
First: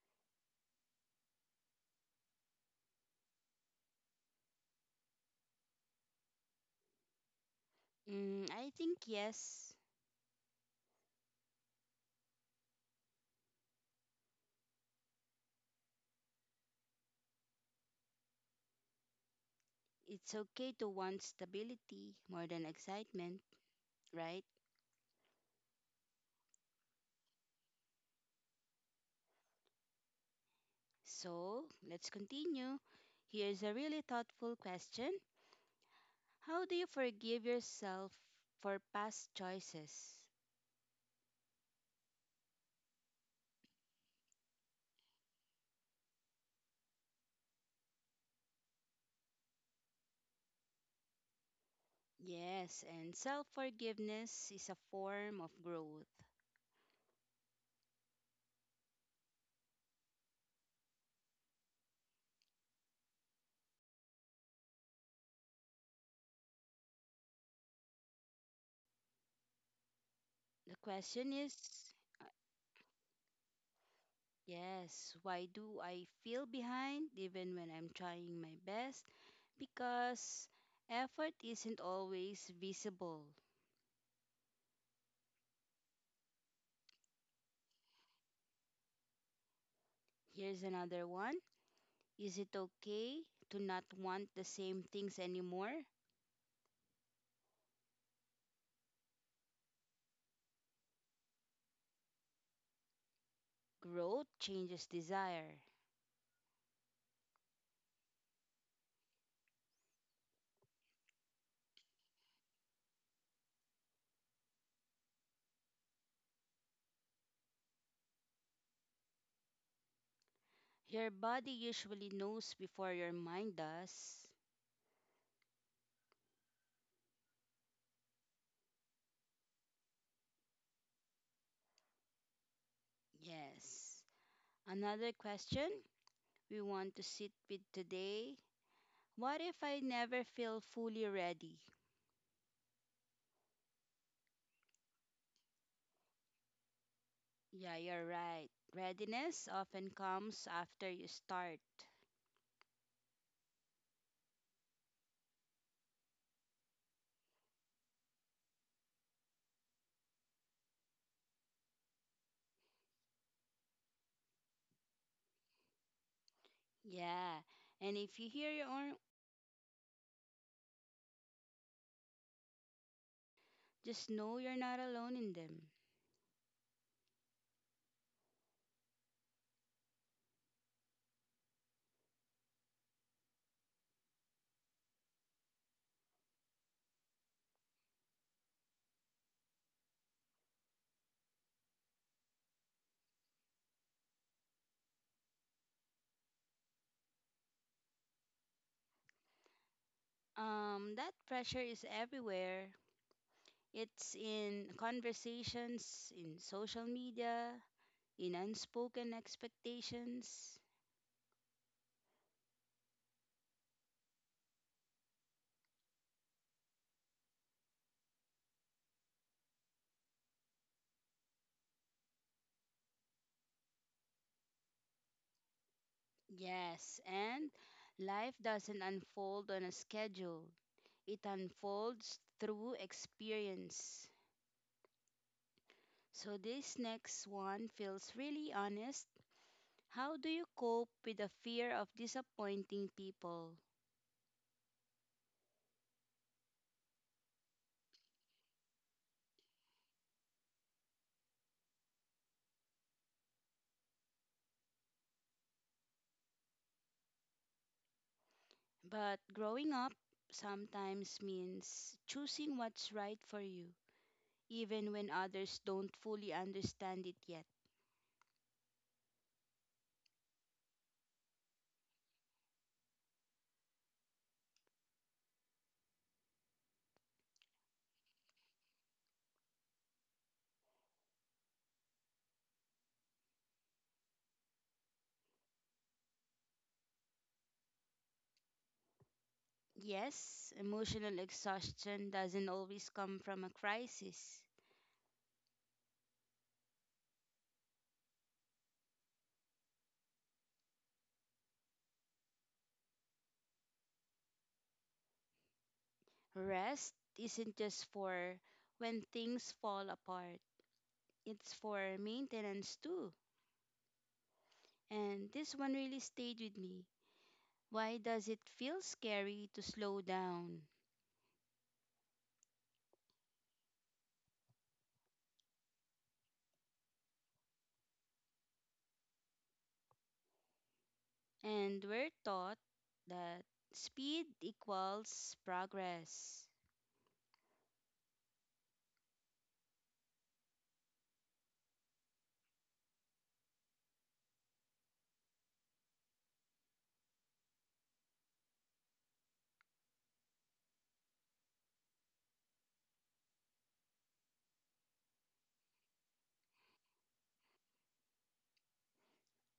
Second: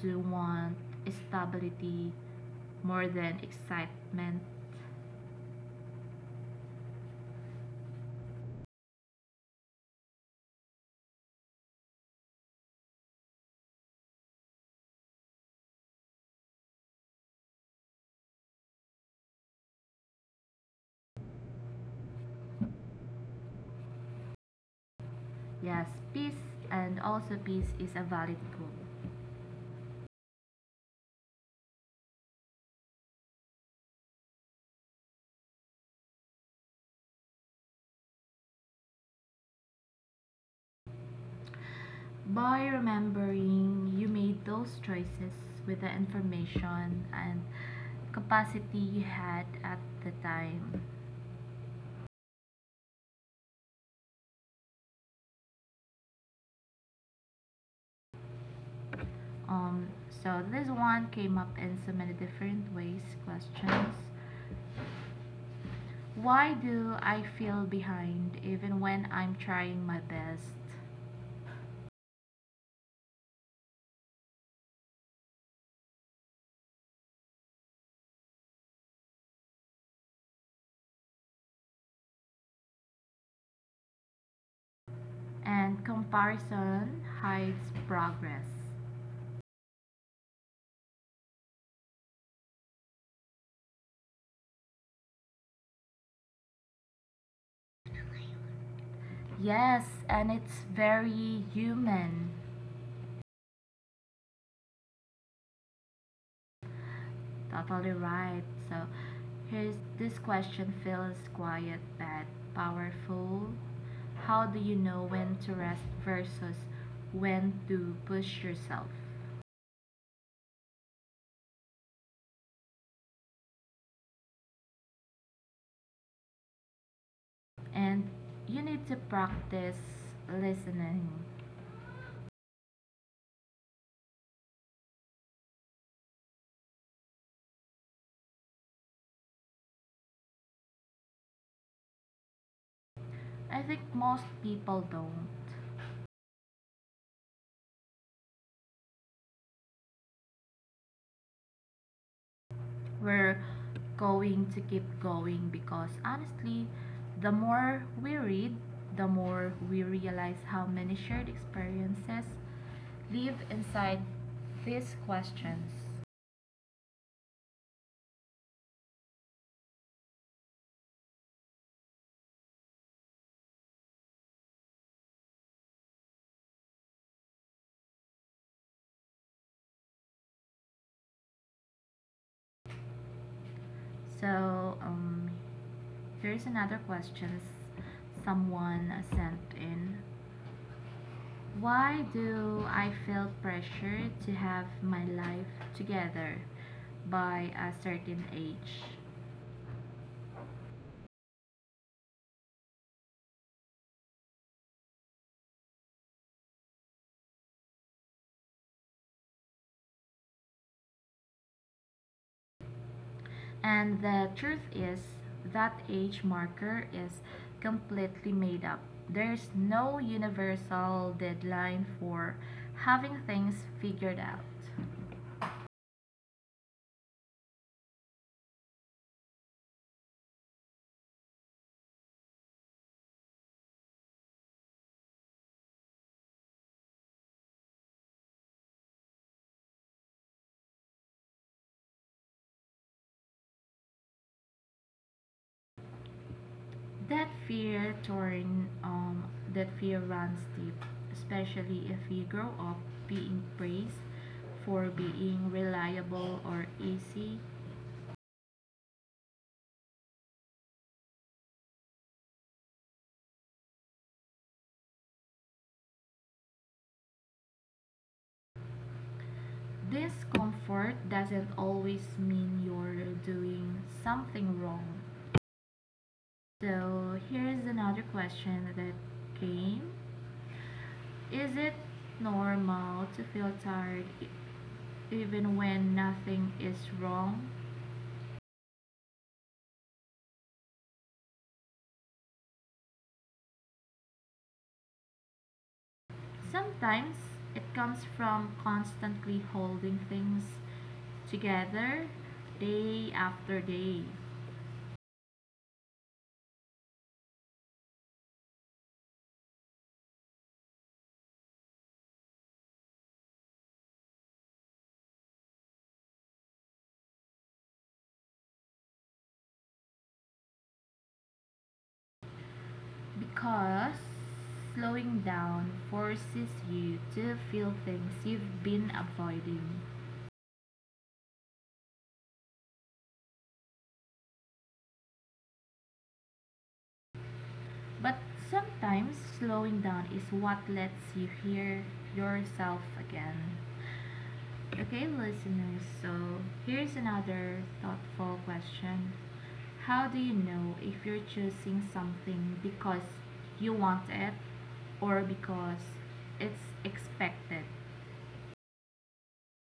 B: to want stability more than excitement?
A: Mm, I think yes, it's okay to want stability more than excitement, right?
B: Yes, peace, and also peace is a valid goal.
A: So let's continue. Here's a really thoughtful question. How do you forgive yourself for past choices?
B: By remembering you made those choices with the information and capacity you had at the time.
A: Yes, and self forgiveness is a form of growth.
B: Um, so this one came up in so many different ways. Questions. Why do I feel behind even when I'm trying my best?
A: The question is uh, yes, why do I feel behind even when I'm trying my best? Because effort isn't always visible.
B: And comparison hides progress.
A: Here's another one. Is it okay to not want the same things anymore?
B: Yes, and it's very human.
A: Growth changes desire.
B: Totally right. So here's this question feels quiet but powerful. How do you know when to rest versus when to push yourself?
A: Your body usually knows before your mind does.
B: And you need to practice listening.
A: Yes. Another question we want to sit with today. What if I never feel fully ready?
B: I think most people don't.
A: Yeah, you're right. Readiness often comes after you start.
B: we're going to keep going because honestly, the more we read, the more we realize how many shared experiences live inside these questions.
A: Yeah, and if you hear your own, just know you're not alone in them.
B: So, um, Here's another question someone sent in. Why do I feel pressure to have my life together by a certain age?
A: Um, that pressure is everywhere. It's in conversations, in social media, in unspoken expectations.
B: And the truth is, that age marker is completely made up. There's no universal deadline for having things figured out.
A: Yes, and life doesn't unfold on a schedule. It unfolds through experience. So, this next one feels really honest. How do you cope with the fear of disappointing people?
B: That fear torn, um, that fear runs deep, especially if you grow up being praised for being reliable or easy.
A: But growing up sometimes means choosing what's right for you, even when others don't fully understand it yet.
B: Discomfort doesn't always mean you're doing something wrong. So here's another question that came. Is it normal to feel tired e- even when nothing is wrong?
A: Yes, emotional exhaustion doesn't always come from a crisis.
B: Sometimes it comes from constantly holding things together day after day,
A: Rest isn't just for when things fall apart. It's for maintenance too. And this one really stayed with me. Why does it feel scary to slow down?
B: because slowing down forces you to feel things you've been avoiding.
A: And we're taught that speed equals progress.
B: But sometimes slowing down is what lets you hear yourself again. Okay, listeners, so here's another thoughtful question. How do you know if you're choosing something because you want it or because it's expected?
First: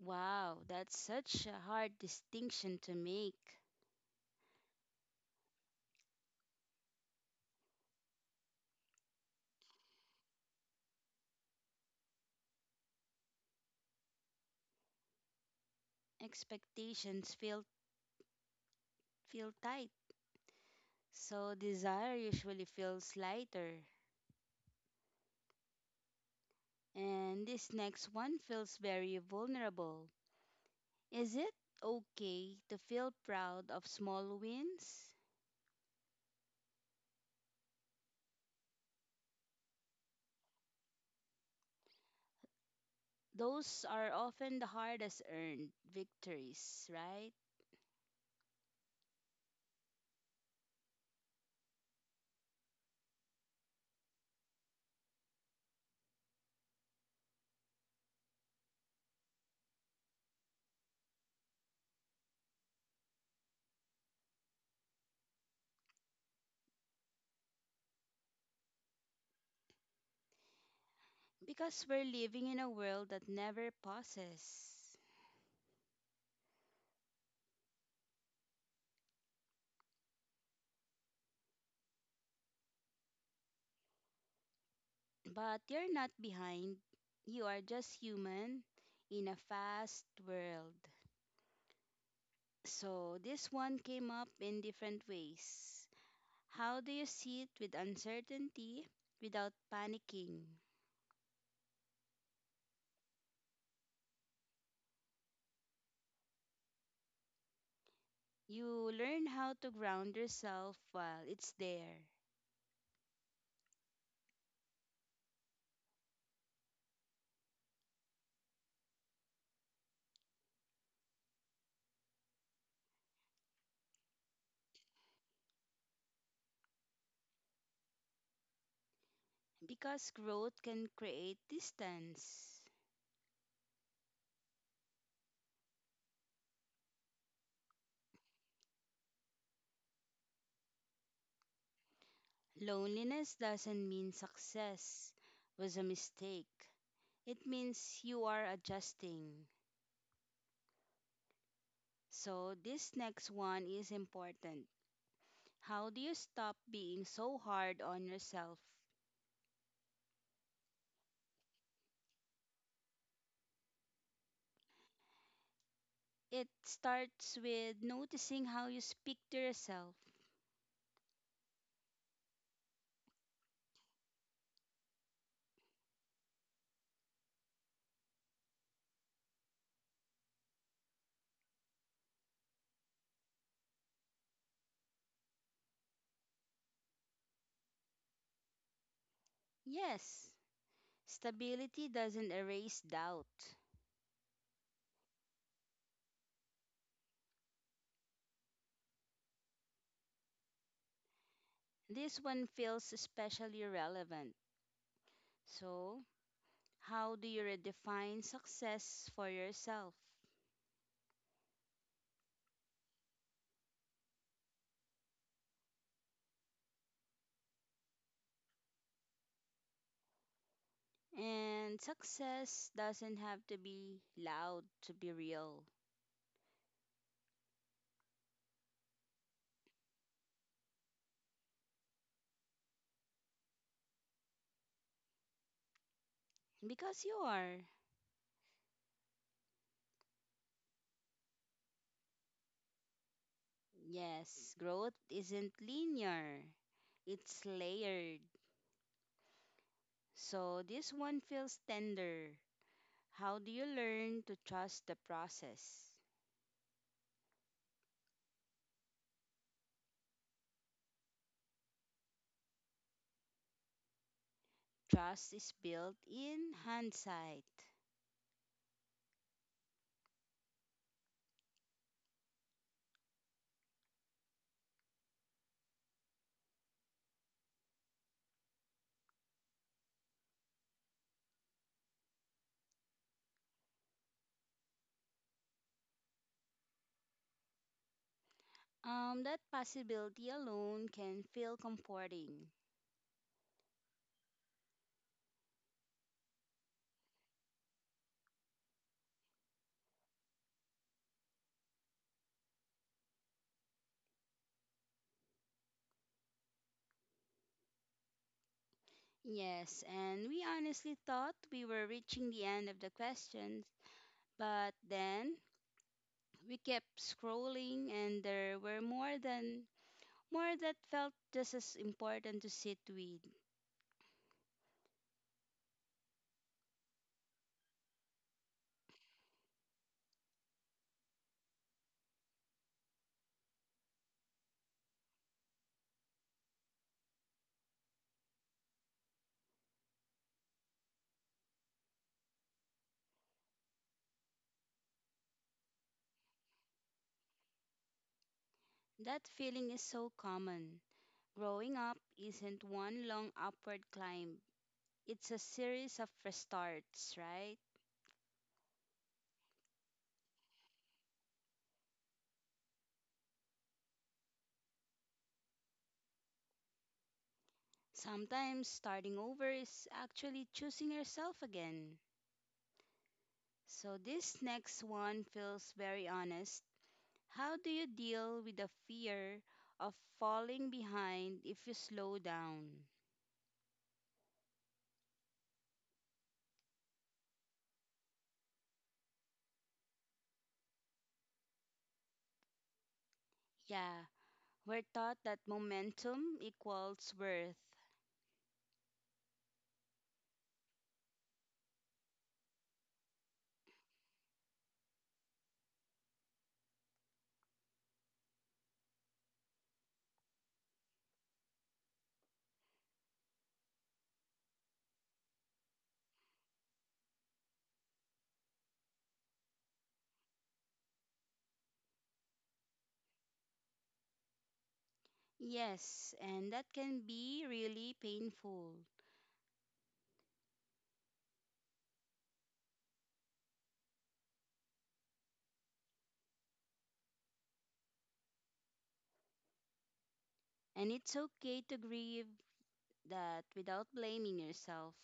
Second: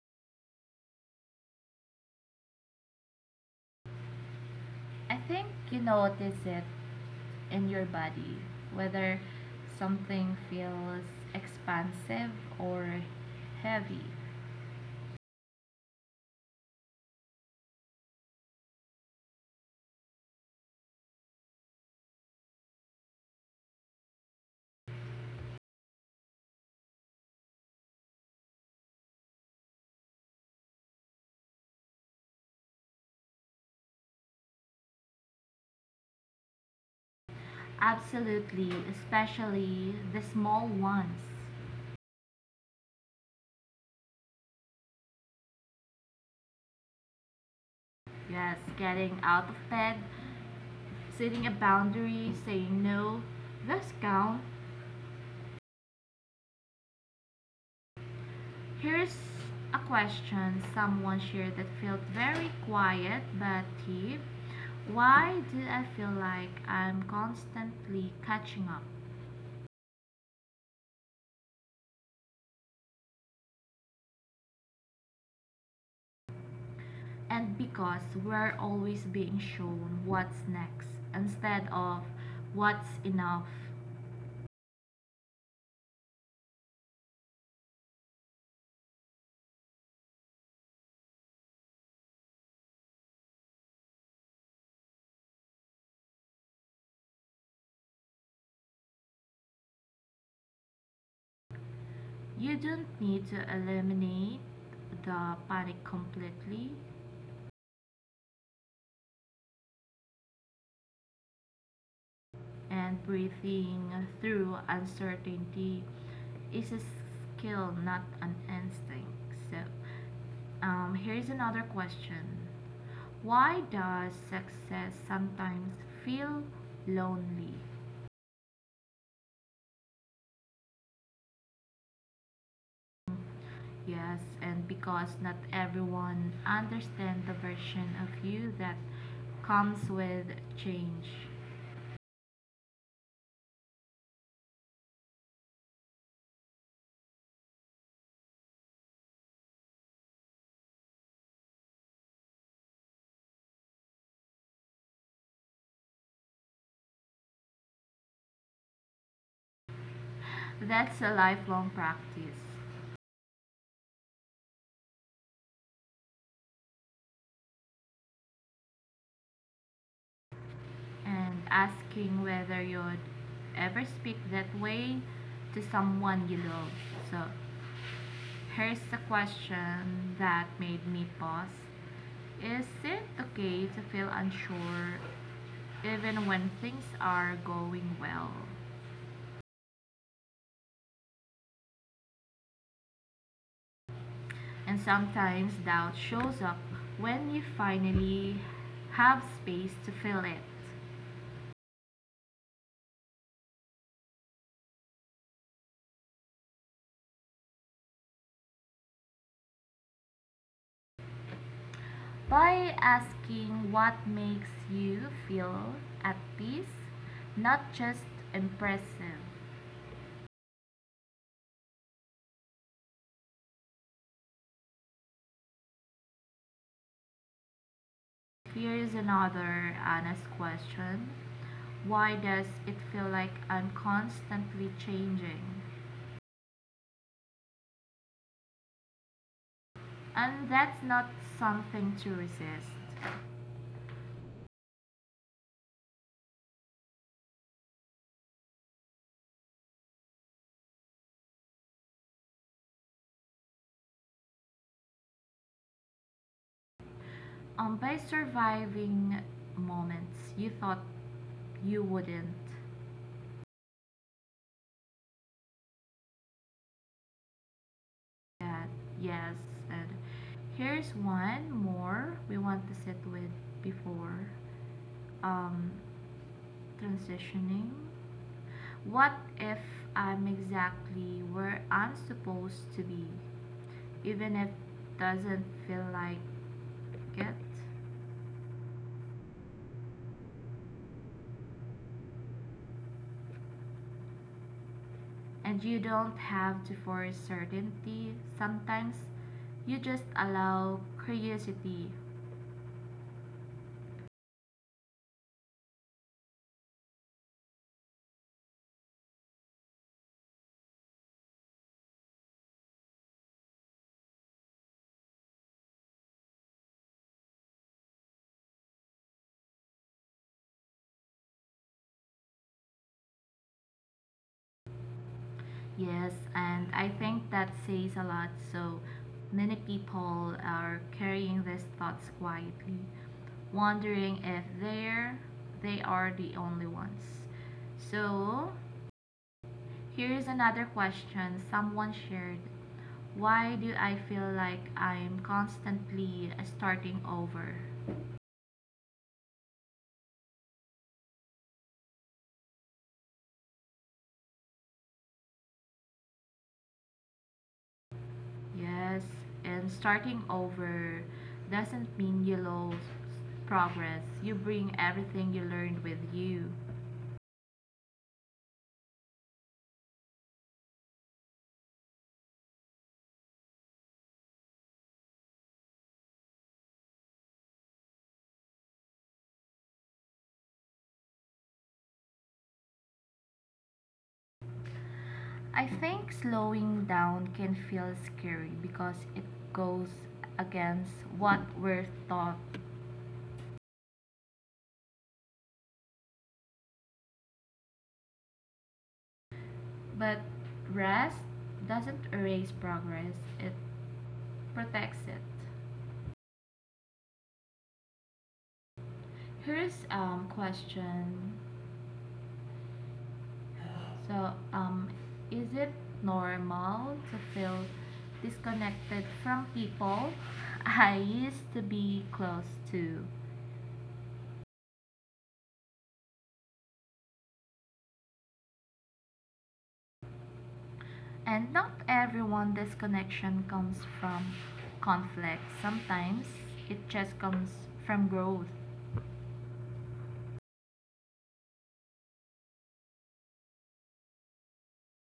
A: Wow, that's such a hard distinction to make.
B: I think you notice it in your body, whether something feels expansive or heavy.
A: Expectations feel feel tight, so desire usually feels lighter. And this next one feels very vulnerable. Is it okay to feel proud of small wins?
B: Absolutely, especially the small ones.
A: Those are often the hardest earned victories, right?
B: Yes, getting out of bed, setting a boundary, saying no, those count. Here's a question someone shared that felt very quiet but deep. Why do I feel like I'm constantly catching up?
A: Because we're living in a world that never pauses.
B: And because we're always being shown what's next instead of what's enough.
A: But you're not behind, you are just human in a fast world. So, this one came up in different ways. How do you see it with uncertainty without panicking?
B: You don't need to eliminate the panic completely,
A: You learn how to ground yourself while it's there.
B: and breathing through uncertainty is a skill, not an instinct. So, um, Here's another question. Why does success sometimes feel lonely?
A: Because growth can create distance.
B: Yes, and because not everyone understands the version of you that comes with change.
A: Loneliness doesn't mean success was a mistake, it means you are adjusting. So, this next one is important. How do you stop being so hard on yourself?
B: That's a lifelong practice.
A: It starts with noticing how you speak to yourself.
B: And asking whether you'd ever speak that way to someone you love. So, here's the question that made me pause. Is it okay to feel unsure even when things are going well?
A: Yes, stability doesn't erase doubt.
B: And sometimes doubt shows up when you finally have space to feel it.
A: This one feels especially relevant. So, how do you redefine success for yourself?
B: By asking what makes you feel at peace, not just impressive.
A: And success doesn't have to be loud to be real.
B: Here is another honest question. Why does it feel like I'm constantly changing?
A: Because you are.
B: And that's not something to resist.
A: Yes, growth isn't linear, it's layered. So this one feels tender. How do you learn to trust the process?
B: Um, by surviving moments you thought you wouldn't
A: Trust is built in hindsight.
B: get, yes, and here's one more we want to sit with before um, transitioning? What if I'm exactly where I'm supposed to be, even if it doesn't feel like it?
A: Um, that possibility alone can feel comforting.
B: And you don't have to force certainty. Sometimes you just allow curiosity.
A: Yes, and we honestly thought we were reaching the end of the questions, but then we kept scrolling and there were more than more that felt just as important to sit with.
B: Yes, and I think that says a lot. So many people are carrying these thoughts quietly, wondering if they're they are the only ones. So here's another question someone shared. Why do I feel like I'm constantly starting over?
A: That feeling is so common. Growing up isn't one long upward climb. It's a series of restarts, right?
B: Yes, and starting over doesn't mean you lose progress. You bring everything you learned with you.
A: Sometimes starting over is actually choosing yourself again. So this next one feels very honest. How do you deal with the fear of falling behind if you slow down?
B: I think slowing down can feel scary because it goes against what we're taught.
A: Yeah, we're taught that momentum equals worth.
B: But rest doesn't erase progress, it protects it. Here's um question. So um is it normal to feel disconnected from people I used to be close to?
A: Yes, and that can be really painful.
B: And not everyone this connection comes from conflict. Sometimes it just comes from growth.
A: And it's okay to grieve that without blaming yourself.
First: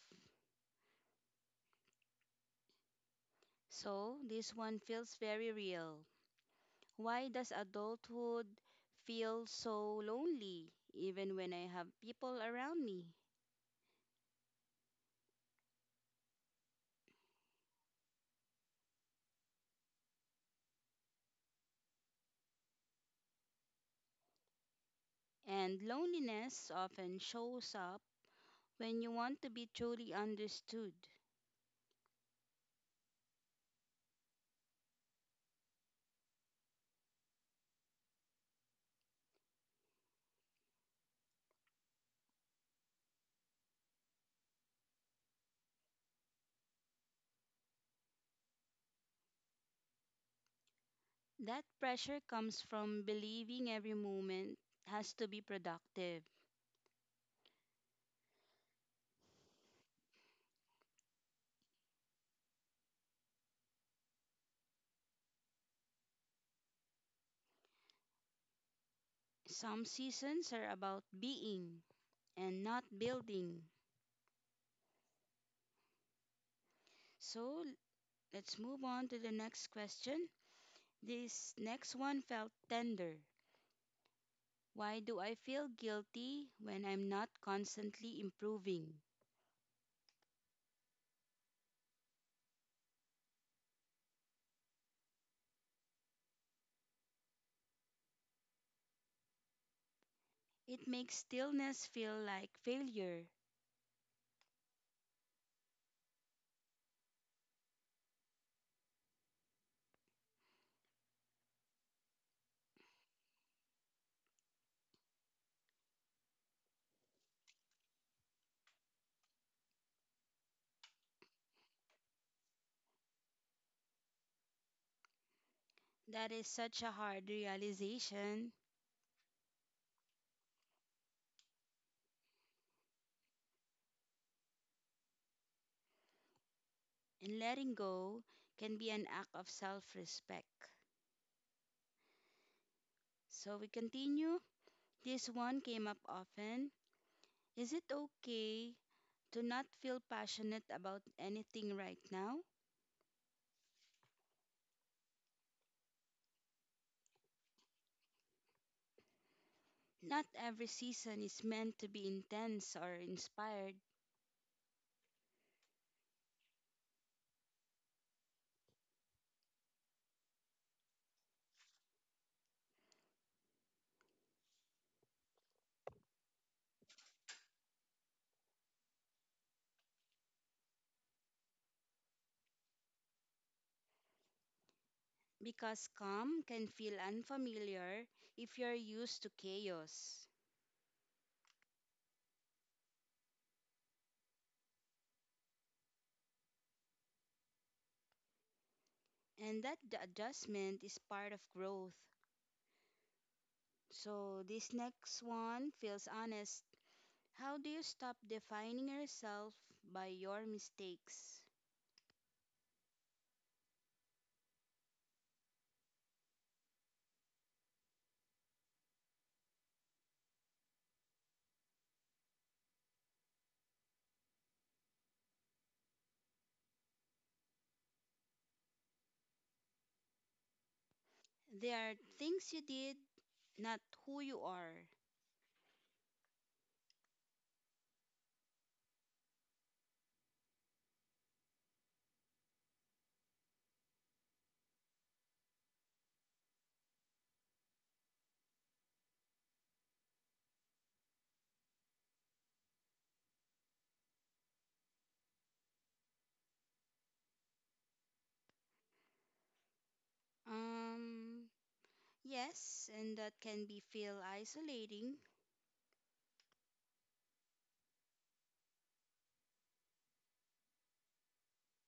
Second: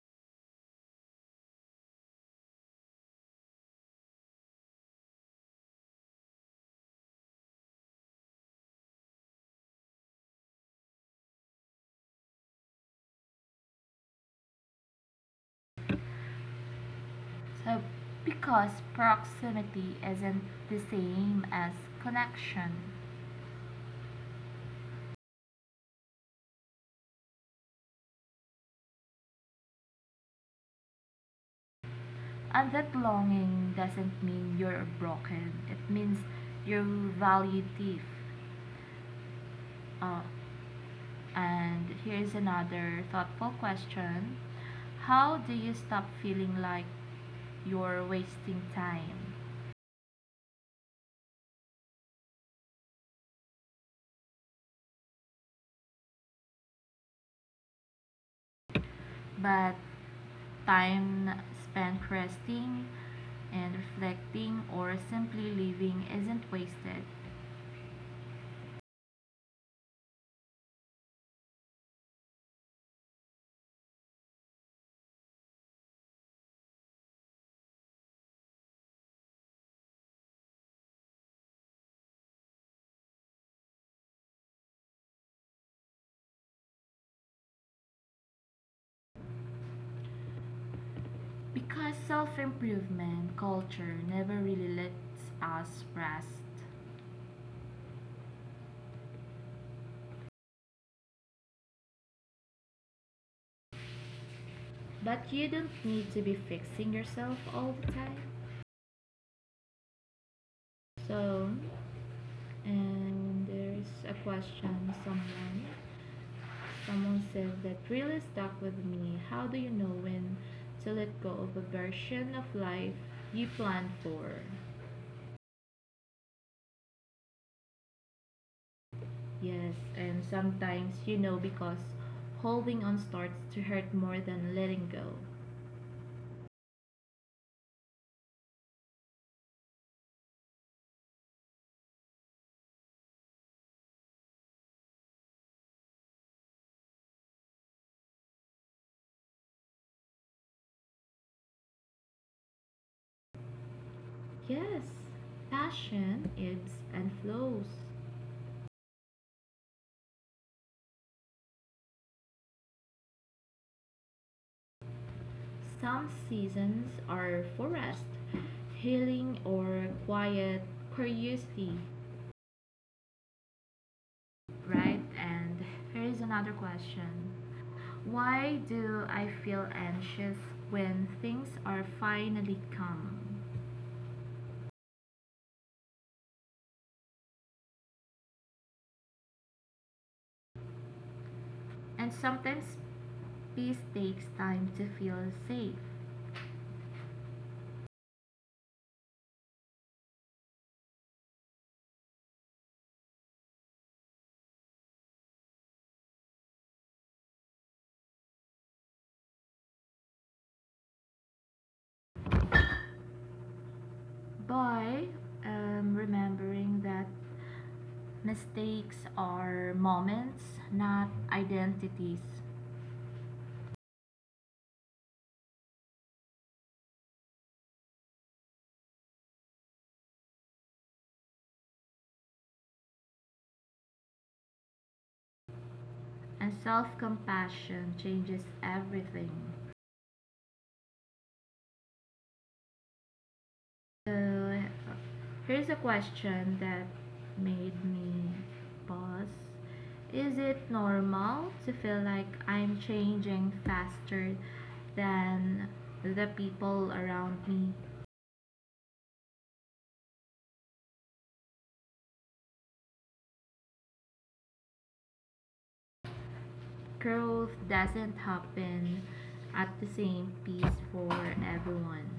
A: So, this one feels very real. Why does adulthood feel so lonely, even when I have people around me?
B: So because proximity isn't the same as connection.
A: And loneliness often shows up when you want to be truly understood.
B: And that longing doesn't mean you're broken. It means you value deep. Uh, and here's another thoughtful question. How do you stop feeling like you're wasting time?
A: That pressure comes from believing every moment has to be productive.
B: But time spent resting and reflecting or simply living isn't wasted,
A: Some seasons are about being and not building. So let's move on to the next question. This next one felt tender. Why do I feel guilty when I'm not constantly improving?
B: because self improvement culture never really lets us rest.
A: It makes stillness feel like failure.
B: But you don't need to be fixing yourself all the time. So, and there's a question someone someone said that really stuck with me. How do you know when to let go of a version of life you planned for?
A: That is such a hard realization,
B: Yes, and sometimes you know because holding on starts to hurt more than letting go.
A: and letting go can be an act of self respect. So we continue. This one came up often. Is it okay to not feel passionate about anything right now?
B: Yes, passion ebbs and flows.
A: Not every season is meant to be intense or inspired,
B: Some seasons are for rest, healing, or quiet curiosity, right? And here is another question. Why do I feel anxious when things are finally calm?
A: because calm can feel unfamiliar if you're used to chaos.
B: And sometimes peace takes time to feel safe.
A: And that the adjustment is part of growth. So this next one feels honest. How do you stop defining yourself by your mistakes?
B: By um, remembering that mistakes are moments, not identities.
A: They are things you did, not who you are.
B: And self compassion changes everything. So, here's a question that made me pause. Is it normal to feel like I'm changing faster than the people around me?
A: Um, yes, and that can be feel isolating.
B: Growth doesn't happen at the same pace for everyone.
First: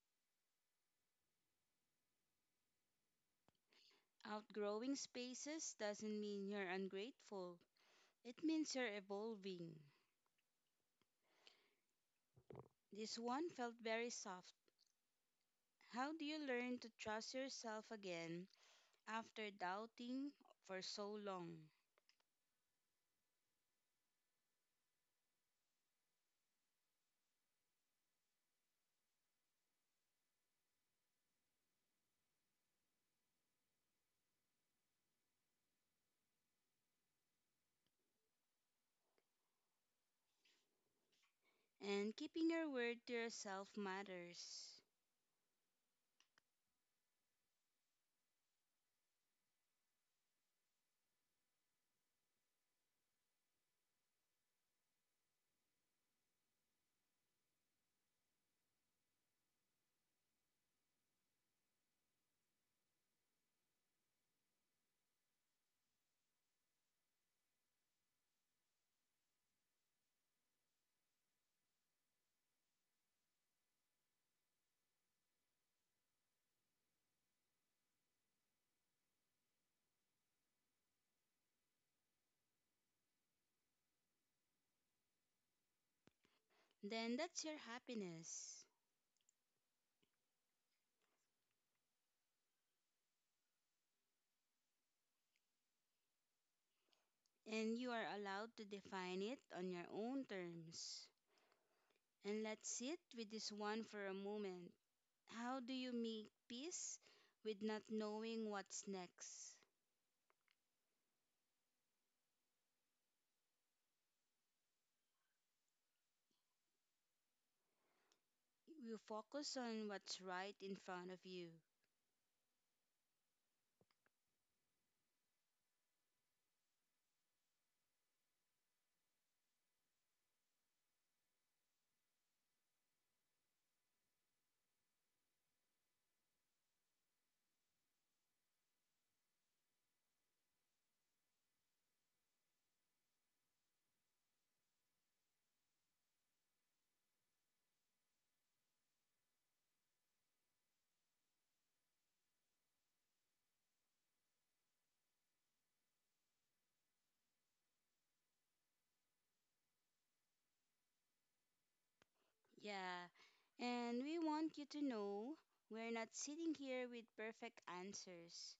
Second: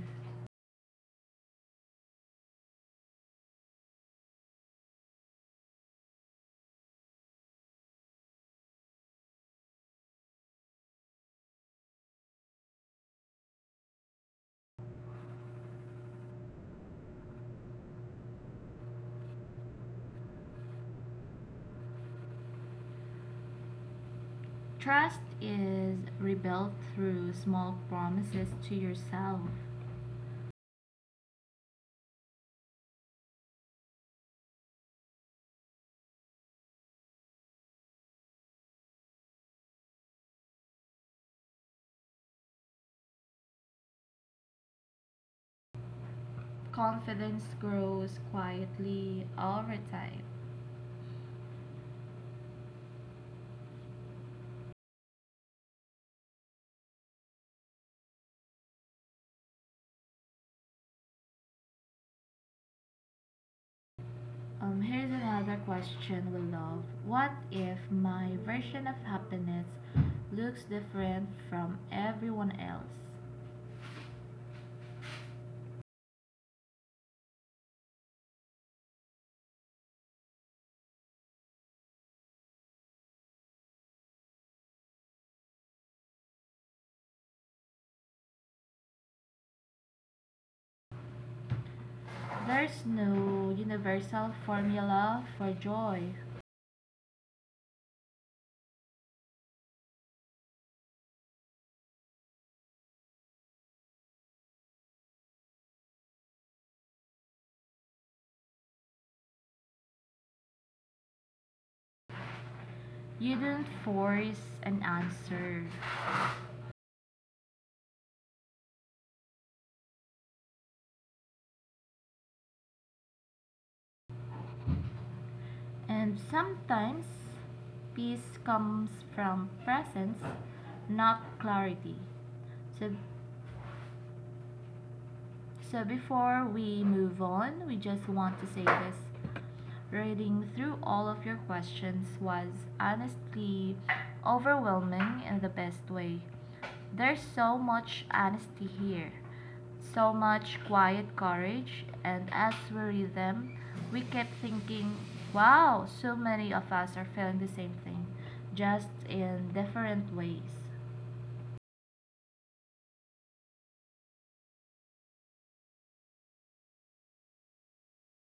A: Outgrowing spaces doesn't mean you're ungrateful. It means you're evolving. This one felt very soft. How do you learn to trust yourself again after doubting for so long?
B: Trust is rebuilt through small promises to yourself.
A: And keeping your word to yourself matters.
B: Confidence grows quietly over time. Um, here's another question we love. What if my version of happiness looks different from everyone else?
A: Then that's your happiness.
B: There's no universal formula for joy.
A: And you are allowed to define it on your own terms. And let's sit with this one for a moment. How do you make peace with not knowing what's next?
B: You don't force an answer.
A: You focus on what's right in front of you.
B: And sometimes peace comes from presence, not clarity. So, so before we move on, we just want to say this. Reading through all of your questions was honestly overwhelming in the best way. There's so much honesty here, so much quiet courage, and as we read them, we kept thinking, wow, so many of us are feeling the same thing, just in different ways.
A: Yeah, and we want you to know we're not sitting here with perfect answers.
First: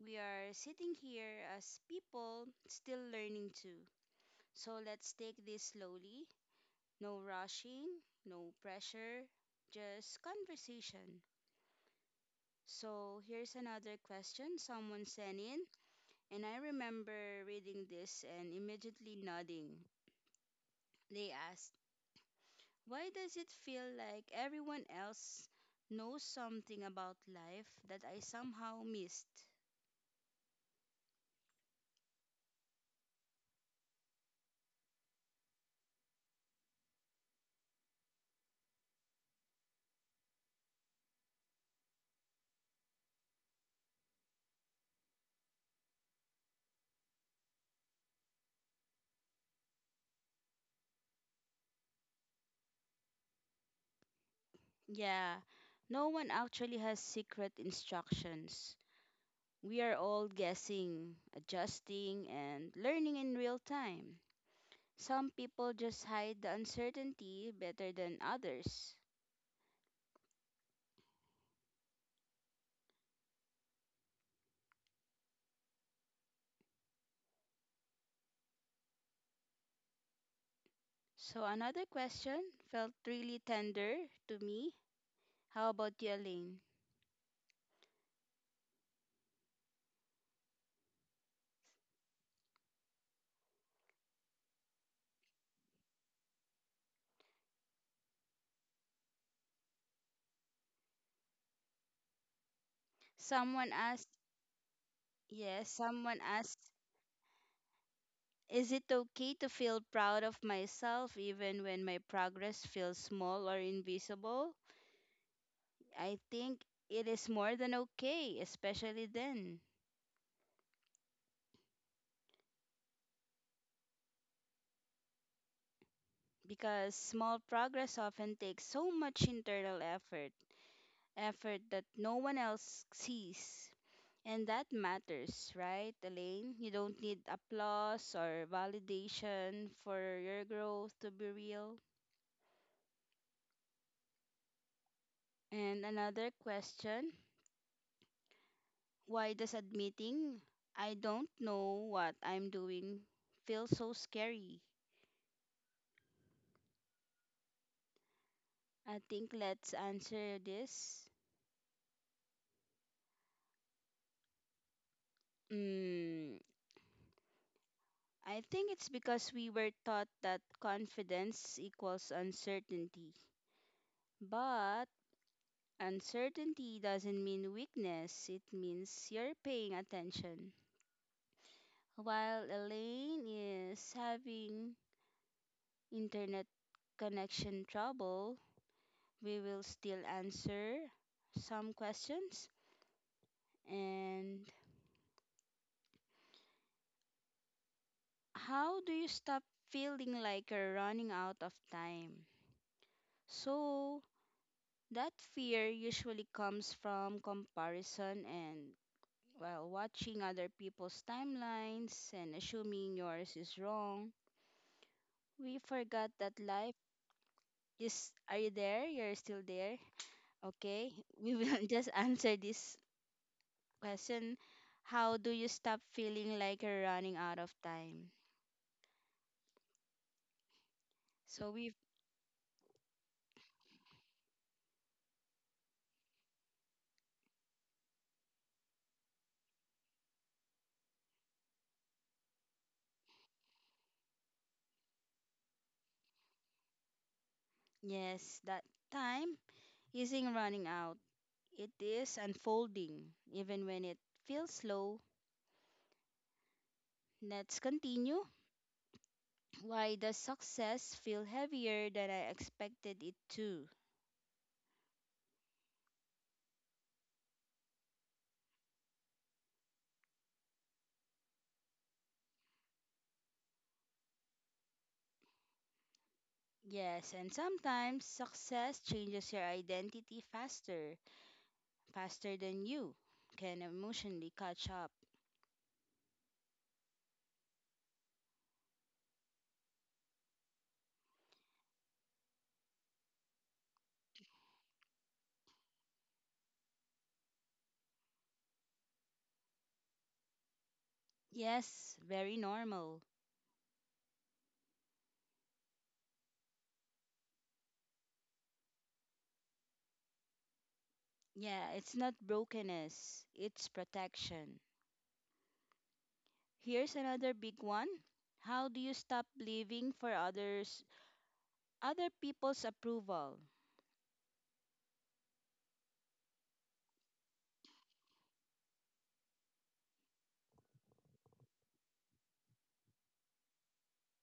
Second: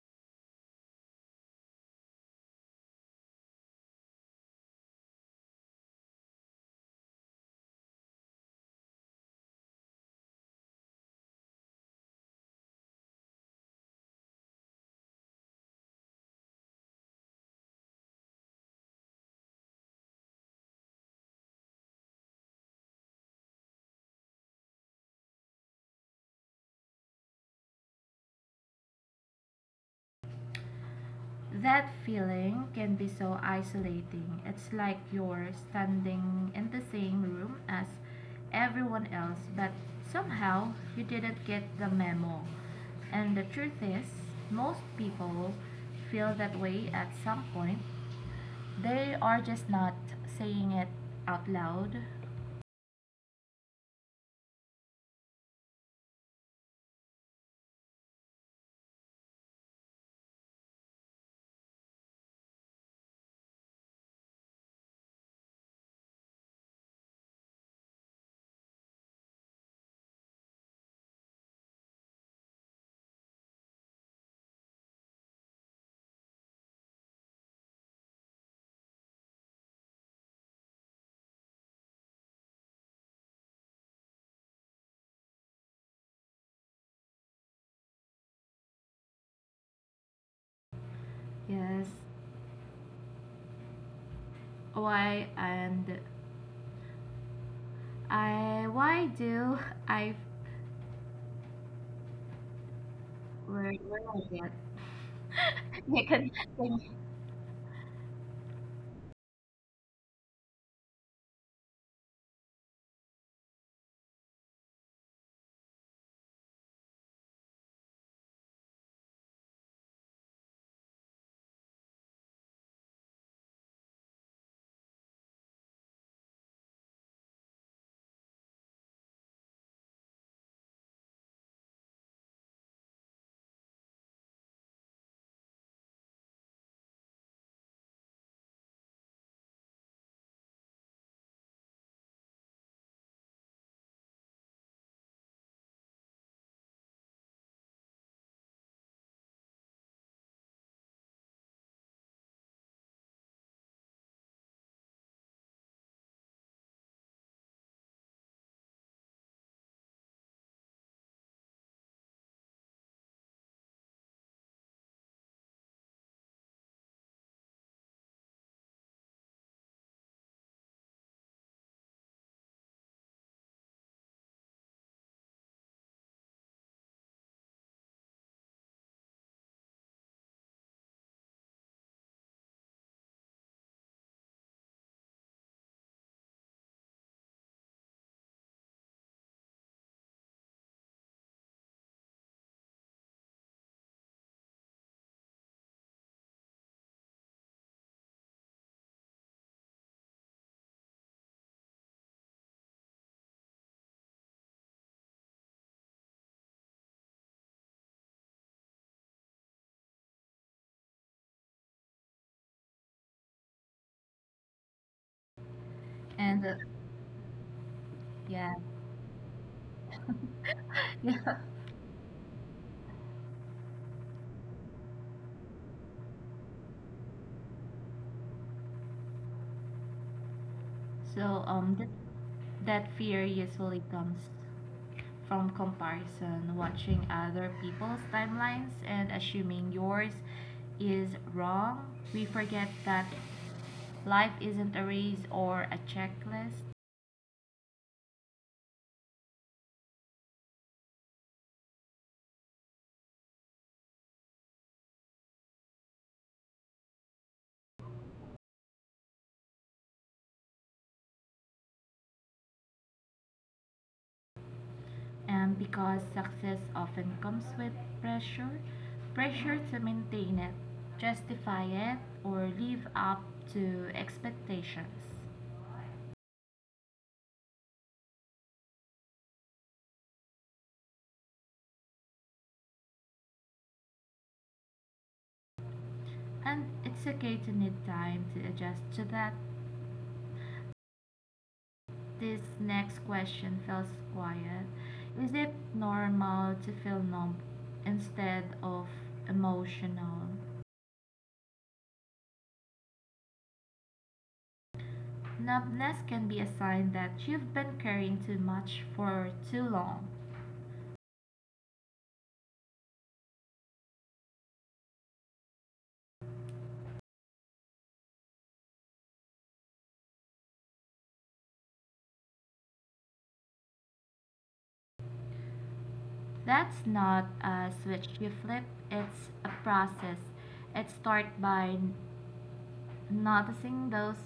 A: We are sitting here as people still learning too. So let's take this slowly. No rushing, no pressure, just conversation. So here's another question someone sent in, and I remember reading this and immediately nodding. They asked, why does it feel like everyone else knows something about life that I somehow missed?
B: That feeling can be so isolating. It's like you're standing in the same room as everyone else, but somehow you didn't get the memo. And the truth is, most people feel that way at some point. They are just not saying it out loud.
A: Yeah, no one actually has secret instructions. We are all guessing, adjusting, and learning in real time. Some people just hide the uncertainty better than others. So, another question felt really tender to me. How about you, Elaine?
B: Yes. Why and I why do I
A: Someone
B: where where
A: asked,
B: I get?
A: yes,
B: You
A: someone
B: can-
A: asked, is it okay to feel proud of myself even when my progress feels small or invisible? I think it is more than okay, especially then, because small progress often takes so much internal effort, effort that no one else sees. And that matters, right, Elaine? You don't need applause or validation for your growth to be real. And another question, why does admitting I don't know what I'm doing feel so scary? I think let's answer this. Mm, I think it's because we were taught that confidence equals uncertainty. But uncertainty doesn't mean weakness, it means you're paying attention. While Elaine is having internet connection trouble, we will still answer some questions. And how do you stop feeling like you're running out of time? So, that fear usually comes from comparison and, well, watching other people's timelines and assuming yours is wrong. We forgot that
B: and uh,
A: life is. Are you
B: Yeah.
A: there? You're still there? Okay. We
B: Yeah.
A: will just answer this question. How do you stop feeling like you're running out of time?
B: So
A: So we,
B: um that that fear usually comes from comparison, watching other people's timelines and assuming yours is wrong. We forget that life isn't a race or a checklist,
A: yes, that time isn't running out. It is unfolding, even when it feels slow. Let's continue. Why does success feel heavier than I expected it to?
B: and because success often comes with pressure, pressure to maintain it, justify it or live up to expectations.
A: Yes, and sometimes success changes your identity faster faster than you can emotionally catch up.
B: And it's okay to need time to adjust to that. This next question feels quiet. Is it normal to feel numb instead of emotional?
A: Yes, very normal.
B: Numbness can be a sign that you've been carrying too much for too long.
A: Yeah, it's not brokenness, it's protection. Here's another big one. How do you stop living for others other people's approval?
B: That's not a switch you flip, it's a process. It starts by noticing those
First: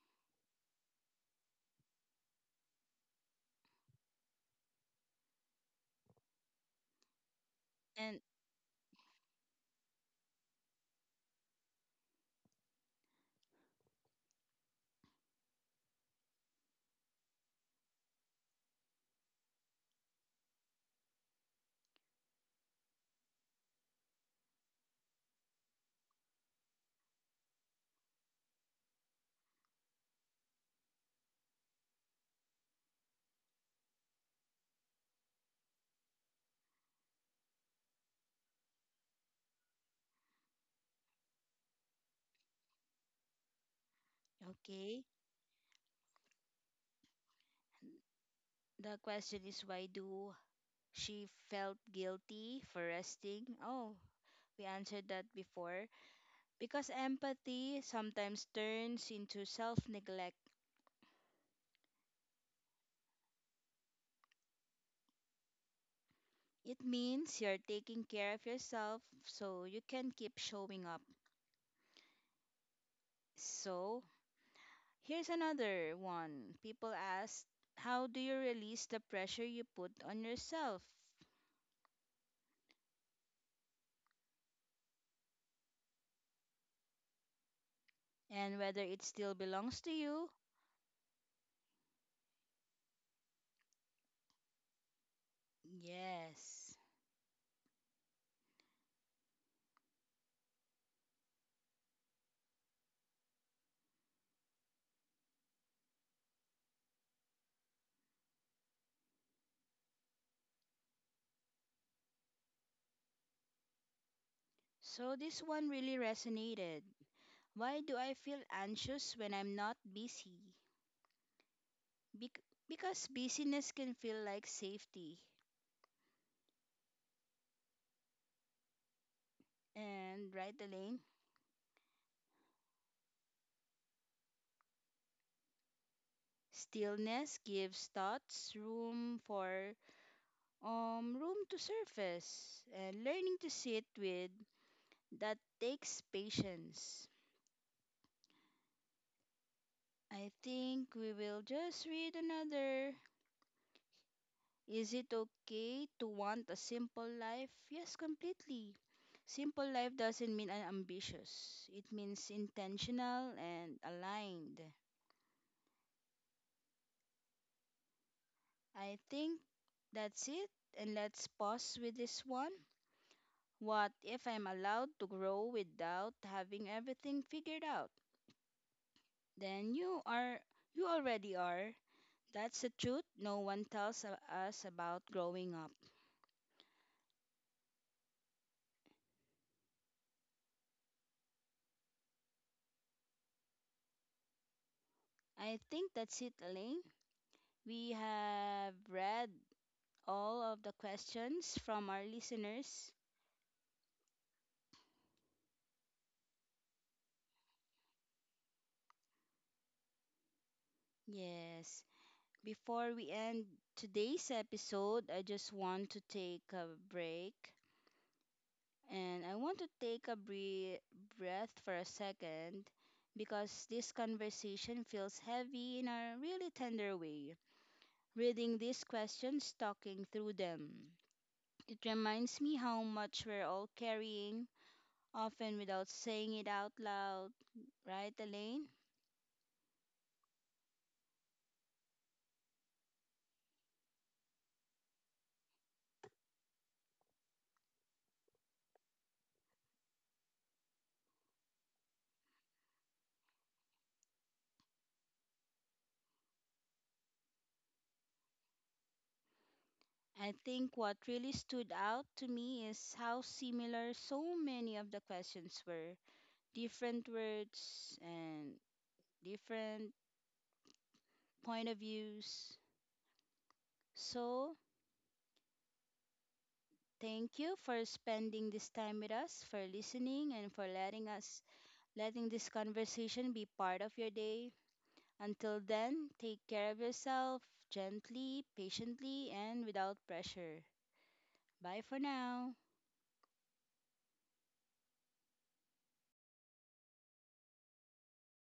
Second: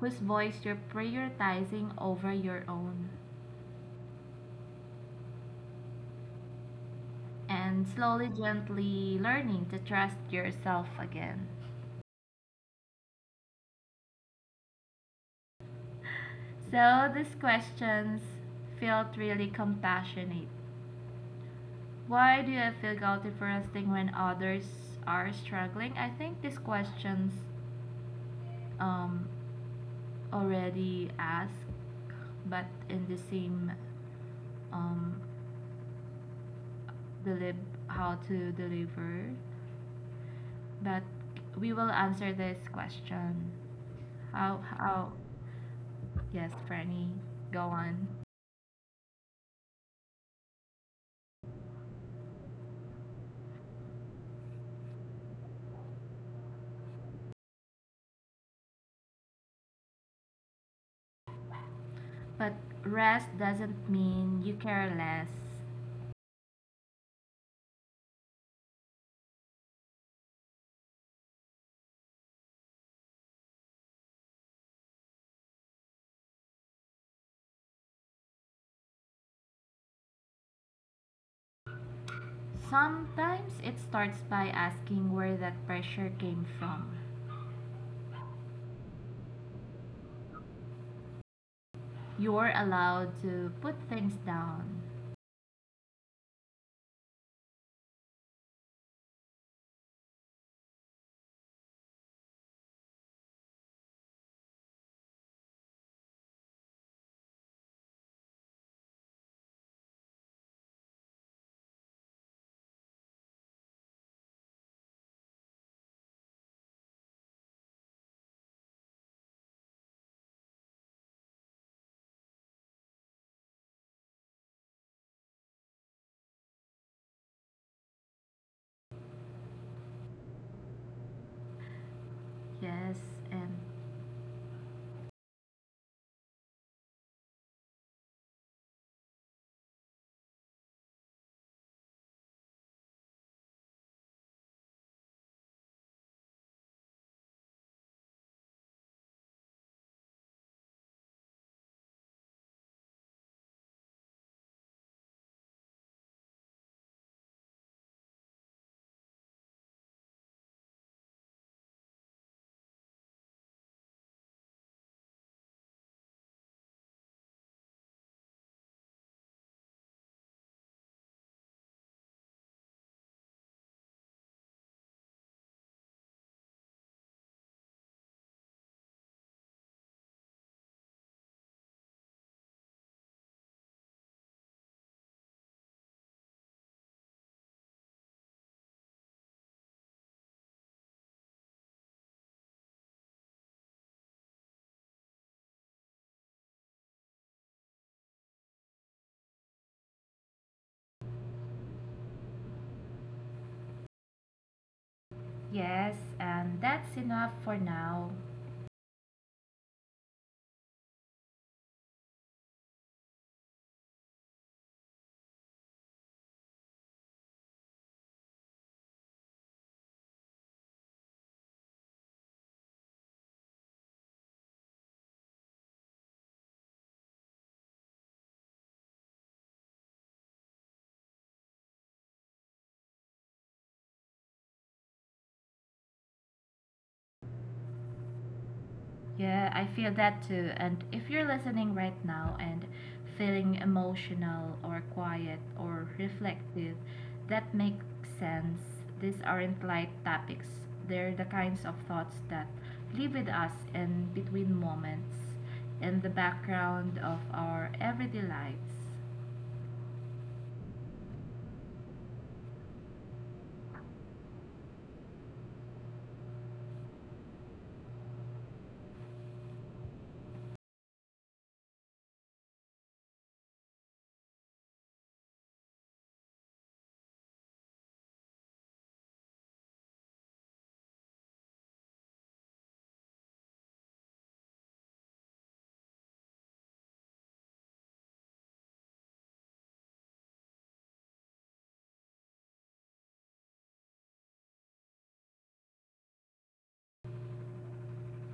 B: whose voice you're prioritizing over your own, and
A: And
B: slowly, gently learning to trust yourself again. So these questions felt really compassionate. Why do I feel guilty for resting when others are struggling? I think these questions um, already asked, but in the same um, delib how to deliver. But we will answer this question. How
A: okay,
B: how? Yes, Franny, go on.
A: the question is why do she felt guilty for resting? Oh, we answered that before. Because empathy sometimes turns into self-neglect.
B: But rest doesn't mean you care less.
A: It means you're taking care of yourself so you can keep showing up. So, here's another one. People ask, how do you release the pressure you put on yourself?
B: Sometimes it starts by asking where that pressure came from.
A: And whether it still belongs to you?
B: You're allowed to put things down.
A: Yes. So, this one really resonated. Why do I feel anxious when I'm not busy? Bec- because busyness can feel like safety. And, right, Elaine?
B: Yes, and
A: Stillness gives thoughts room for um, room to surface, and learning to sit with that takes patience. I think we will just read another. Is it okay to want a simple life? Yes, completely. Simple life doesn't mean unambitious, it means intentional and aligned. I think that's it, and let's pause with this one. What if I'm allowed to grow without having everything figured out? Then you are you already are. That's the truth no one tells a- us about growing up. I think that's it, Elaine. We have read all of the questions from our listeners.
B: yes, and that's enough for now.
A: Yes. Before we end today's episode, I just want to take a break and I want to take a bre- breath for a second because this conversation feels heavy in a really tender way. Reading these questions, talking through them. It reminds me how much we're all carrying, often without saying it out loud, right, Elaine?
B: Yeah, I feel that too. And if you're listening right now and feeling emotional or quiet or reflective, that makes sense. These aren't light topics, they're the kinds of thoughts that live with us in between moments, in the background of our everyday lives.
A: I think what really stood out to me is how similar so many of the questions were. Different words and different point of views. So, thank you for spending this time with us, for listening and for letting us letting this conversation be part of your day. Until then, take care of yourself gently, patiently, and without pressure. Bye for now.